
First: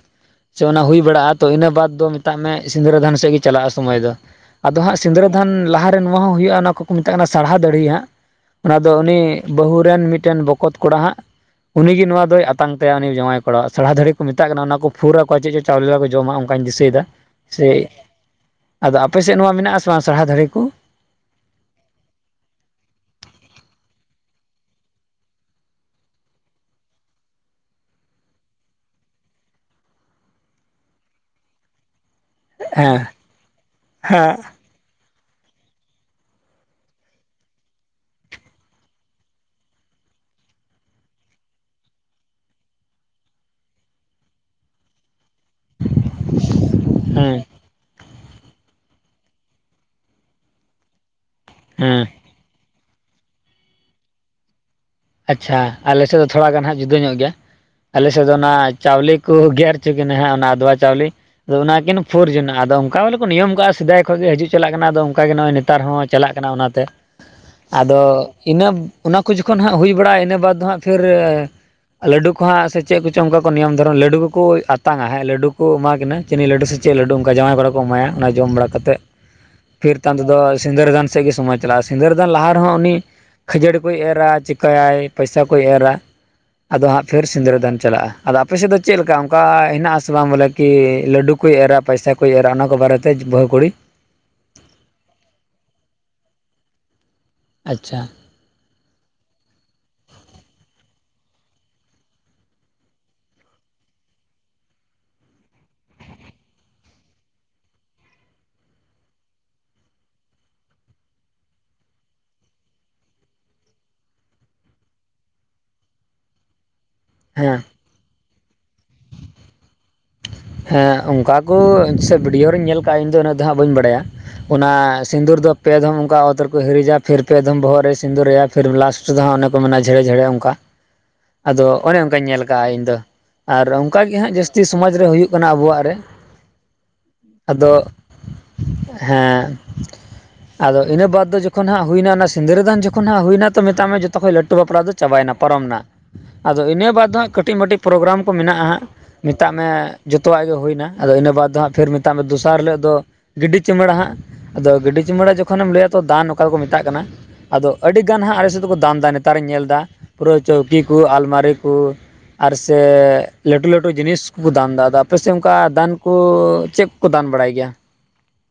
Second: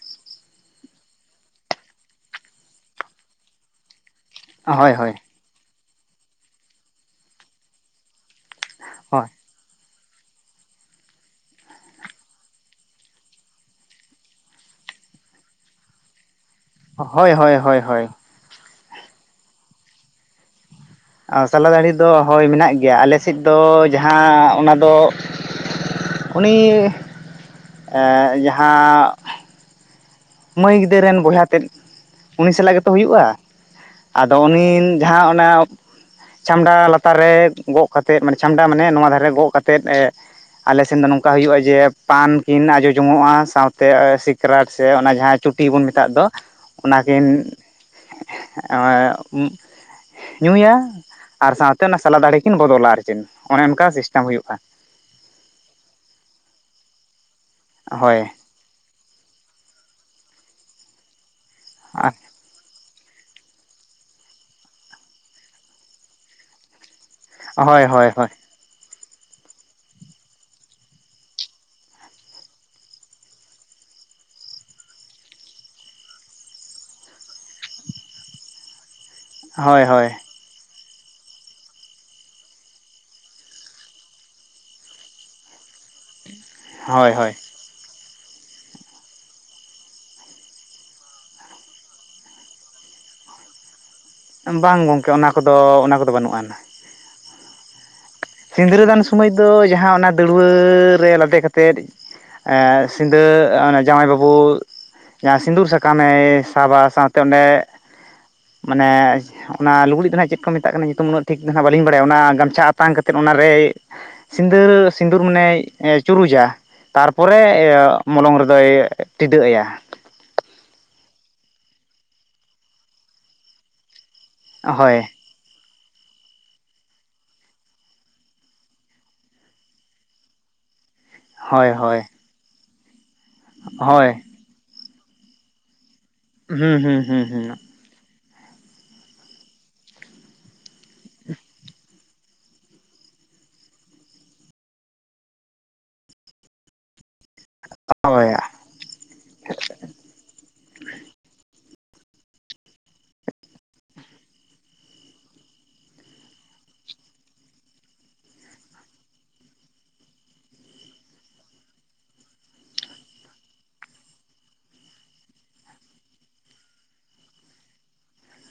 ᱥᱮ ᱚᱱᱟ ᱦᱩᱭ ᱵᱟᱲᱟᱜ-ᱟ, ᱛᱚ ᱤᱱᱟᱹ ᱵᱟᱫᱽ ᱫᱚ ᱢᱮᱛᱟᱜ ᱢᱮ ᱥᱤᱸᱫᱽᱨᱟᱹᱫᱟᱱ ᱥᱮᱫ ᱜᱮ ᱪᱟᱞᱟᱜ-ᱟ ᱥᱚᱢᱚᱭ ᱫᱚ᱾ ᱟᱫᱚ ᱦᱳᱭ ᱦᱟᱸᱜ ᱦᱳᱭ ᱥᱤᱸᱫᱨᱟᱹᱫᱟᱱ ᱞᱟᱦᱟᱨᱮ ᱱᱚᱣᱟ ᱦᱚᱸ ᱦᱩᱭᱩᱜ-ᱟ, ᱱᱚᱣᱟ ᱠᱚᱠᱚ ᱢᱮᱛᱟᱜ ᱠᱟᱱᱟ ᱥᱟᱨᱦᱟ ᱫᱟᱲᱮ ᱦᱟᱸᱜ᱾ ᱚᱱᱟ ᱫᱚ ᱦᱳᱭ ᱩᱱᱤ ᱵᱟᱹᱦᱩ ᱨᱮᱱ ᱢᱤᱫᱴᱮᱱ ᱵᱚᱠᱚᱛ ᱠᱚᱲᱟ ᱦᱟᱸᱜ ᱩᱱᱤᱜᱮ ᱱᱚᱣᱟ ᱫᱚᱭ ᱟᱛᱟᱝ ᱛᱟᱭᱟ, ᱩᱱᱤ ᱡᱟᱶᱟᱭ ᱠᱚᱲᱟ ᱼᱟ ᱥᱟᱲᱦᱟ ᱫᱟᱹᱲᱦᱤ ᱠᱚ ᱢᱮᱛᱟᱜ ᱠᱟᱱᱟ ᱚᱱᱟ ᱠᱚ ᱯᱷᱩᱨ ᱟᱠᱚᱣᱟ ᱪᱮᱫ ᱪᱟᱣᱞᱮ ᱠᱚ ᱡᱚᱢᱟ᱾ ᱱᱚᱠᱟᱧ ᱫᱤᱥᱟᱹᱭᱮᱫᱟ ᱦᱳᱭ ᱦᱳᱭ ᱦᱳᱭ ᱥᱮ ᱦᱳᱭ ᱟᱫᱚ, ᱟᱯᱮ ᱥᱮᱫ ᱱᱚᱣᱟ ᱢᱮᱱᱟᱜ ᱥᱮ ᱵᱟᱝ ᱥᱟᱹᱲᱦᱟ ᱫᱟᱹᱲᱦᱤ ᱠᱚ? ᱟᱨ ᱥᱟᱞᱟ ᱫᱟᱲᱤ ᱫᱚ ᱦᱳᱭ ᱢᱮᱱᱟᱜ ᱜᱮᱭᱟ ᱟᱞᱮ ᱥᱮᱫ ᱫᱚ ᱡᱟᱦᱟᱸ ᱚᱱᱟᱫᱚ᱾ ᱩᱱᱤ ᱮᱸ ᱡᱟᱦᱟᱸ᱾ ᱢᱟᱹᱭ ᱜᱤᱫᱟᱹᱨ ᱨᱮᱱ ᱵᱚᱭᱦᱟ ᱛᱮᱫ, ᱩᱱᱤ ᱥᱟᱞᱟᱜ ᱜᱮᱛᱚ ᱦᱮᱸ ᱦᱩᱭᱩᱜ-ᱟ᱾ ᱟᱫᱚ ᱦᱮᱸ ᱩᱱᱤ ᱡᱟᱦᱟᱸ ᱚᱱᱮ [unintelligible] ᱪᱷᱟᱢᱰᱟ ᱞᱟᱛᱟᱨ ᱨᱮ ᱜᱚᱜ ᱠᱟᱛᱮᱜ ᱢᱟᱱᱮ ᱪᱷᱟᱢᱰᱟ ᱢᱟᱱᱮ ᱱᱚᱣᱟ ᱫᱷᱟᱨᱮ ᱨᱮ ᱜᱚᱜ ᱠᱟᱛᱮᱫ ᱮ, ᱟᱞᱮᱥᱱ ᱫᱚ ᱱᱚᱝᱠᱟ ᱦᱩᱭᱩᱜᱼᱟ ᱡᱮ ᱯᱟᱱ ᱠᱤᱱ ᱟᱡᱚ ᱡᱚᱝᱚᱜᱼᱟ ᱥᱟᱶᱛᱮ ᱥᱤᱠᱨᱟᱴ ᱥᱮ ᱚᱱᱟ, ᱡᱟᱦᱟᱸ ᱪᱩᱴᱤ ᱵᱚᱱ ᱢᱮᱛᱟᱜ ᱫᱚ ᱚᱱᱟᱠᱤᱱ, ᱦᱮᱸ ᱧᱩᱭᱟ ᱟᱨ ᱥᱟᱶᱛᱮ ᱚᱱᱟ ᱦᱮᱸ ᱥᱟᱞᱟ ᱫᱟᱹᱲᱮ ᱠᱤᱱ ᱵᱚᱫᱚᱞᱟ ᱟᱨ᱾ ᱚᱱᱮ ᱚᱱᱠᱟ ᱥᱤᱥᱴᱮᱢ ᱦᱩᱭᱩᱜ ᱼᱟ᱾ ᱟᱪᱪᱷᱟ ᱟᱞᱮᱥᱮᱜ ᱫᱚ ᱛᱷᱚᱲᱟ ᱜᱟᱱ ᱦᱟᱸᱜ ᱡᱩᱫᱟᱹ ᱧᱚᱜ ᱜᱮᱭᱟ ᱟᱞᱮᱥᱮᱜ ᱦᱳᱭ ᱫᱚ ᱚᱱᱟ, ᱪᱟᱣᱞᱮ ᱠᱚ ᱜᱮᱨ ᱦᱚᱪᱚ ᱠᱤᱱᱟᱹ ᱦᱟᱸᱜ ᱚᱱᱟ ᱟᱫᱚᱣᱟ ᱪᱟᱣᱞᱮ ᱟᱫᱚ ᱚᱱᱟ ᱠᱤᱱ ᱦᱳᱭ ᱯᱷᱩᱨ ᱡᱚᱱᱟᱜᱼᱟ ᱟᱫᱚ ᱚᱱᱠᱟ ᱵᱚᱞᱮ, ᱠᱚ ᱱᱤᱭᱚᱢ ᱠᱟᱜᱼᱟ ᱥᱮᱫᱟᱭ ᱠᱷᱚᱱ ᱜᱮ ᱦᱤᱡᱩᱜ ᱪᱟᱞᱟᱜ ᱠᱟᱱᱟ ᱟᱫᱚ ᱚᱝᱠᱟᱜᱮ ᱱᱚᱜᱼᱚᱭ ᱱᱮᱛᱟᱨ ᱦᱚᱸ ᱪᱟᱞᱟᱜ ᱠᱟᱱᱟ ᱚᱱᱟᱛᱮ ᱦᱳᱭ ᱟᱫᱚ ᱦᱳᱭ ᱤᱱᱟᱹ ᱚᱱᱟ ᱠᱚ ᱡᱚᱠᱷᱚᱱ ᱦᱟᱸᱜ ᱦᱩᱭ ᱵᱟᱲᱟᱜᱼᱟ ᱤᱱᱟᱹ ᱵᱟᱫ ᱫᱚ ᱦᱟᱸᱜ ᱯᱷᱤᱨ, ᱞᱟᱹᱰᱩ ᱠᱚ ᱦᱟᱸᱜ ᱥᱮ ᱪᱮᱜ ᱠᱚᱪᱚᱝ ᱚᱱᱠᱟ ᱠᱚ ᱱᱤᱭᱚᱢ ᱫᱷᱚᱨᱚᱱ ᱞᱟᱹᱰᱩ ᱠᱚᱠᱚ ᱟᱛᱟᱝᱟ ᱦᱮᱸ ᱞᱟᱹᱰᱩ ᱠᱚ ᱮᱢᱟ ᱠᱤᱱᱟᱹ᱾ ᱪᱤᱱᱤ ᱞᱟᱹᱰᱩ ᱥᱮ ᱪᱮᱜ ᱞᱟᱹᱰᱩ ᱚᱝᱠᱟ ᱡᱟᱶᱟᱭ ᱠᱚᱲᱟ ᱠᱚ ᱮᱢᱟᱭᱟ᱾ ᱚᱱᱟ ᱡᱚᱢ ᱵᱟᱲᱟ ᱠᱟᱛᱮᱜ ᱦᱳᱭ ᱯᱷᱤᱨ ᱦᱳᱭ ᱛᱟᱭᱚᱢ ᱛᱮᱫᱚ ᱥᱤᱸᱫᱟᱹᱨᱟᱹ ᱫᱟᱱ ᱥᱮᱜ ᱜᱮ ᱥᱚᱢᱚᱭ ᱪᱟᱞᱟᱜᱼᱟ ᱥᱤᱸᱫᱟᱹᱨᱟᱹ ᱫᱟᱱ ᱞᱟᱦᱟ ᱨᱮᱦᱚᱸ ᱩᱱᱤ ᱠᱷᱟᱹᱡᱟᱹᱲᱤ ᱠᱚᱭ ᱮᱨᱟ ᱪᱮᱠᱟᱭᱟᱭ ᱯᱚᱭᱥᱟ ᱠᱚᱭ ᱮᱨᱟ᱾ ᱟᱫᱚ ᱦᱟᱸᱜ ᱦᱳᱭ ᱯᱷᱤᱨ ᱦᱳᱭ ᱥᱤᱸᱫᱟᱹᱨᱟᱹ ᱫᱟᱱ ᱪᱟᱞᱟᱜᱼᱟ᱾ ᱟᱫᱚ ᱟᱯᱮᱥᱮᱜ ᱫᱚ ᱪᱮᱜ ᱞᱮᱠᱟ ᱚᱝᱠᱟ ᱦᱮᱱᱟᱜᱼᱟ ᱥᱮ ᱵᱟᱝ ᱵᱚᱞᱮ ᱠᱤ ᱞᱟᱹᱰᱩ ᱠᱚᱭ ᱮᱨᱟ ᱯᱟᱭᱥᱟ ᱠᱚᱭ ᱮᱨᱟ ᱚᱱᱟ ᱠᱚ ᱵᱟᱨᱮ, ᱛᱮᱡ ᱵᱟᱹᱦᱩ ᱠᱩᱲᱤ᱾ ᱵᱟᱝ ᱜᱚᱝᱠᱮ ᱚᱱᱟ ᱠᱚᱫᱚ ᱚᱱᱟ ᱠᱚᱫᱚ ᱵᱟᱹᱱᱩᱜᱼᱟ ᱱᱟ᱾ ᱟᱪᱪᱷᱟ, ᱥᱤᱸᱫᱟᱹᱨᱟᱹ ᱫᱟᱱ ᱥᱚᱢᱚᱭ ᱫᱚ ᱡᱟᱦᱟᱸ ᱚᱱᱟ ᱫᱟᱹᱲᱩᱣᱟᱹ ᱨᱮ ᱞᱟᱫᱮ ᱠᱟᱛᱮᱫ, ᱮ ᱥᱤᱸᱫᱟᱹ ᱚᱱᱮ ᱡᱟᱣᱟᱭ ᱵᱟᱹᱵᱩ, ᱡᱟᱦᱟᱸ ᱥᱤᱸᱫᱩᱨ ᱥᱟᱠᱟᱢᱮ ᱥᱟᱵᱟ ᱥᱟᱶᱛᱮ ᱚᱸᱰᱮ ᱢᱟᱱᱮ ᱚᱱᱟ ᱞᱩᱜᱽᱲᱤᱜ ᱫᱚ ᱱᱟᱜ ᱪᱮᱫ ᱠᱚ ᱢᱮᱛᱟᱜ ᱠᱟᱱᱟ ᱧᱩᱛᱩᱢ ᱩᱱᱟᱹᱜ ᱴᱷᱤᱠ ᱫᱚ ᱱᱟᱜ ᱵᱟᱹᱞᱤᱧ ᱵᱟᱲᱟᱭᱟ ᱚᱱᱟ ᱜᱟᱢᱪᱷᱟ ᱟᱛᱟᱝ ᱠᱟ, ᱛᱮᱫ ᱚᱱᱟᱨᱮᱭ ᱥᱤᱸᱫᱟᱹᱨ ᱥᱤᱸᱫᱩᱨ ᱢᱟᱱᱮᱭ ᱪᱩᱨᱩᱡᱟ ᱛᱟᱨᱯᱚᱨᱮ ᱦᱮᱸ ᱤᱭᱟᱹ ᱢᱚᱞᱚᱝ ᱨᱮᱫᱚᱭ ᱴᱤᱰᱟᱹᱜ ᱟᱭᱟ᱾ ᱦᱮᱸ ᱚᱱᱠᱟ ᱠᱳ ᱥᱮ ᱵᱤᱰᱤᱭᱳ ᱨᱮᱧ ᱧᱮᱞ ᱠᱟᱜᱼᱟ ᱤᱧ ᱫᱚ ᱩᱱᱟᱹᱜ ᱫᱚ ᱦᱟᱸᱜ ᱵᱟᱹᱧ ᱵᱟᱰᱟᱭᱟ᱾ ᱚᱱᱟ ᱦᱳᱭ ᱥᱤᱸᱫᱩᱨ ᱫᱚ ᱯᱮᱫᱚᱢ ᱚᱝᱠᱟ ᱚᱛ ᱨᱮᱠᱚ ᱦᱤᱨᱤᱡᱟ ᱯᱷᱤᱨ ᱯᱮᱫᱚᱢ ᱵᱚᱦᱚᱜ ᱨᱮᱭ ᱥᱤᱸᱫᱩᱨᱟᱭᱟ ᱯᱷᱤᱨ ᱞᱟᱥ ᱨᱮᱫᱚ ᱚᱱᱮ ᱠᱚ ᱢᱮᱱᱟ ᱡᱷᱮᱲᱮ ᱡᱷᱮᱲᱮ ᱚᱝᱠᱟ᱾ [inaudible] ᱟᱫᱚ ᱚᱱᱮ ᱦᱳᱭ ᱚᱝᱠᱟᱧ ᱧᱮᱞ ᱠᱟᱜᱼᱟ ᱤᱧ ᱫᱚ ᱟᱨ ᱚᱝᱠᱟ ᱦᱳᱭ ᱜᱮ ᱦᱟᱸᱜ ᱡᱟᱹᱥᱛᱤ ᱥᱚᱢᱟᱡ ᱨᱮ ᱦᱩᱭᱩᱜ, ᱠᱟᱱᱟ ᱟᱵᱚᱣᱟᱜ ᱨᱮ᱾ ᱦᱩᱸ ᱦᱩᱸ ᱦᱩᱸ ᱦᱩᱸ ᱟᱫᱚ ᱦᱮᱸ ᱟᱫᱚ ᱤᱱᱟᱹ ᱵᱟᱫ ᱫᱚ ᱡᱚᱠᱷᱚᱱ ᱦᱟᱸᱜ ᱦᱩᱭᱱᱟ ᱚᱱᱟ ᱥᱤᱸᱫᱟᱹᱨᱟᱹ ᱫᱟᱱ ᱡᱚᱠᱷᱚᱱ ᱦᱟᱸᱜ ᱦᱩᱭᱱᱟ ᱛᱚ ᱢᱮᱛᱟᱜ ᱢᱮ ᱡᱚᱛᱚ ᱠᱷᱚᱡ ᱞᱟᱹᱴᱩ ᱵᱟᱯᱞᱟ ᱫᱚ ᱪᱟᱵᱟᱭᱱᱟ ᱯᱟᱨᱚᱢᱱᱟ᱾ ᱟᱫᱚ ᱤᱱᱟᱹ ᱵᱟᱫ ᱫᱚ ᱦᱟᱸᱜ ᱠᱟᱹᱴᱤᱡ ᱢᱟᱹᱴᱤᱡ ᱯᱨᱳᱜᱜᱨᱟᱢ ᱦᱳᱭ ᱠᱚ ᱢᱮᱱᱟᱜᱼᱟ ᱦᱟᱸᱜ ᱢᱮᱛᱟᱜ ᱢᱮ ᱡᱚᱛᱚᱣᱟᱜ ᱜᱮ ᱦᱩᱭᱱᱟ᱾ ᱟᱫᱚ ᱤᱱᱟᱹ ᱵᱟᱫ ᱫᱚ ᱦᱟᱸᱜ ᱯᱷᱤᱨ ᱢᱮᱛᱟᱜ ᱢᱮ ᱫᱚᱥᱟᱨ ᱦᱤᱞᱳᱜ ᱫᱚ ᱜᱤᱰᱤ ᱪᱤᱢᱟᱹᱲᱟ ᱦᱟᱸᱜ᱾ ᱟᱫᱚ ᱜᱟᱹᱰᱤ ᱪᱩᱢᱟᱹᱲᱟ ᱡᱚᱠᱷᱚᱱᱮᱢ ᱞᱟᱹᱭᱟ ᱛᱚ ᱫᱟᱱ ᱱᱚᱝᱠᱟ ᱠᱚ ᱢᱮᱛᱟᱜ ᱠᱟᱱᱟ᱾ ᱟᱫᱚ ᱟᱹᱰᱤᱜᱟᱱ ᱦᱟᱸᱜ ᱟᱞᱮ ᱥᱮᱜ ᱫᱚᱠᱚ ᱫᱟᱱ ᱫᱟ ᱱᱮᱛᱟᱨᱤᱧ ᱧᱮᱞ ᱫᱟ ᱯᱩᱨᱟᱹ ᱪᱟᱹᱣᱠᱤ ᱠᱩ ᱟᱞᱢᱟᱨᱤ ᱠᱩ, ᱟᱨ ᱥᱮ ᱞᱟᱹᱴᱩ ᱞᱟᱹᱴᱩ ᱡᱤᱱᱤᱥ ᱠᱩ ᱫᱟᱱ ᱫᱟ᱾ ᱟᱫᱚ ᱟᱯᱟᱥᱮᱜ ᱚᱝᱠᱟ ᱫᱟᱱ ᱠᱚ ᱪᱮᱜ ᱠᱚᱠᱚ ᱫᱟᱱ ᱵᱟᱲᱟᱭ ᱜᱮᱭᱟ?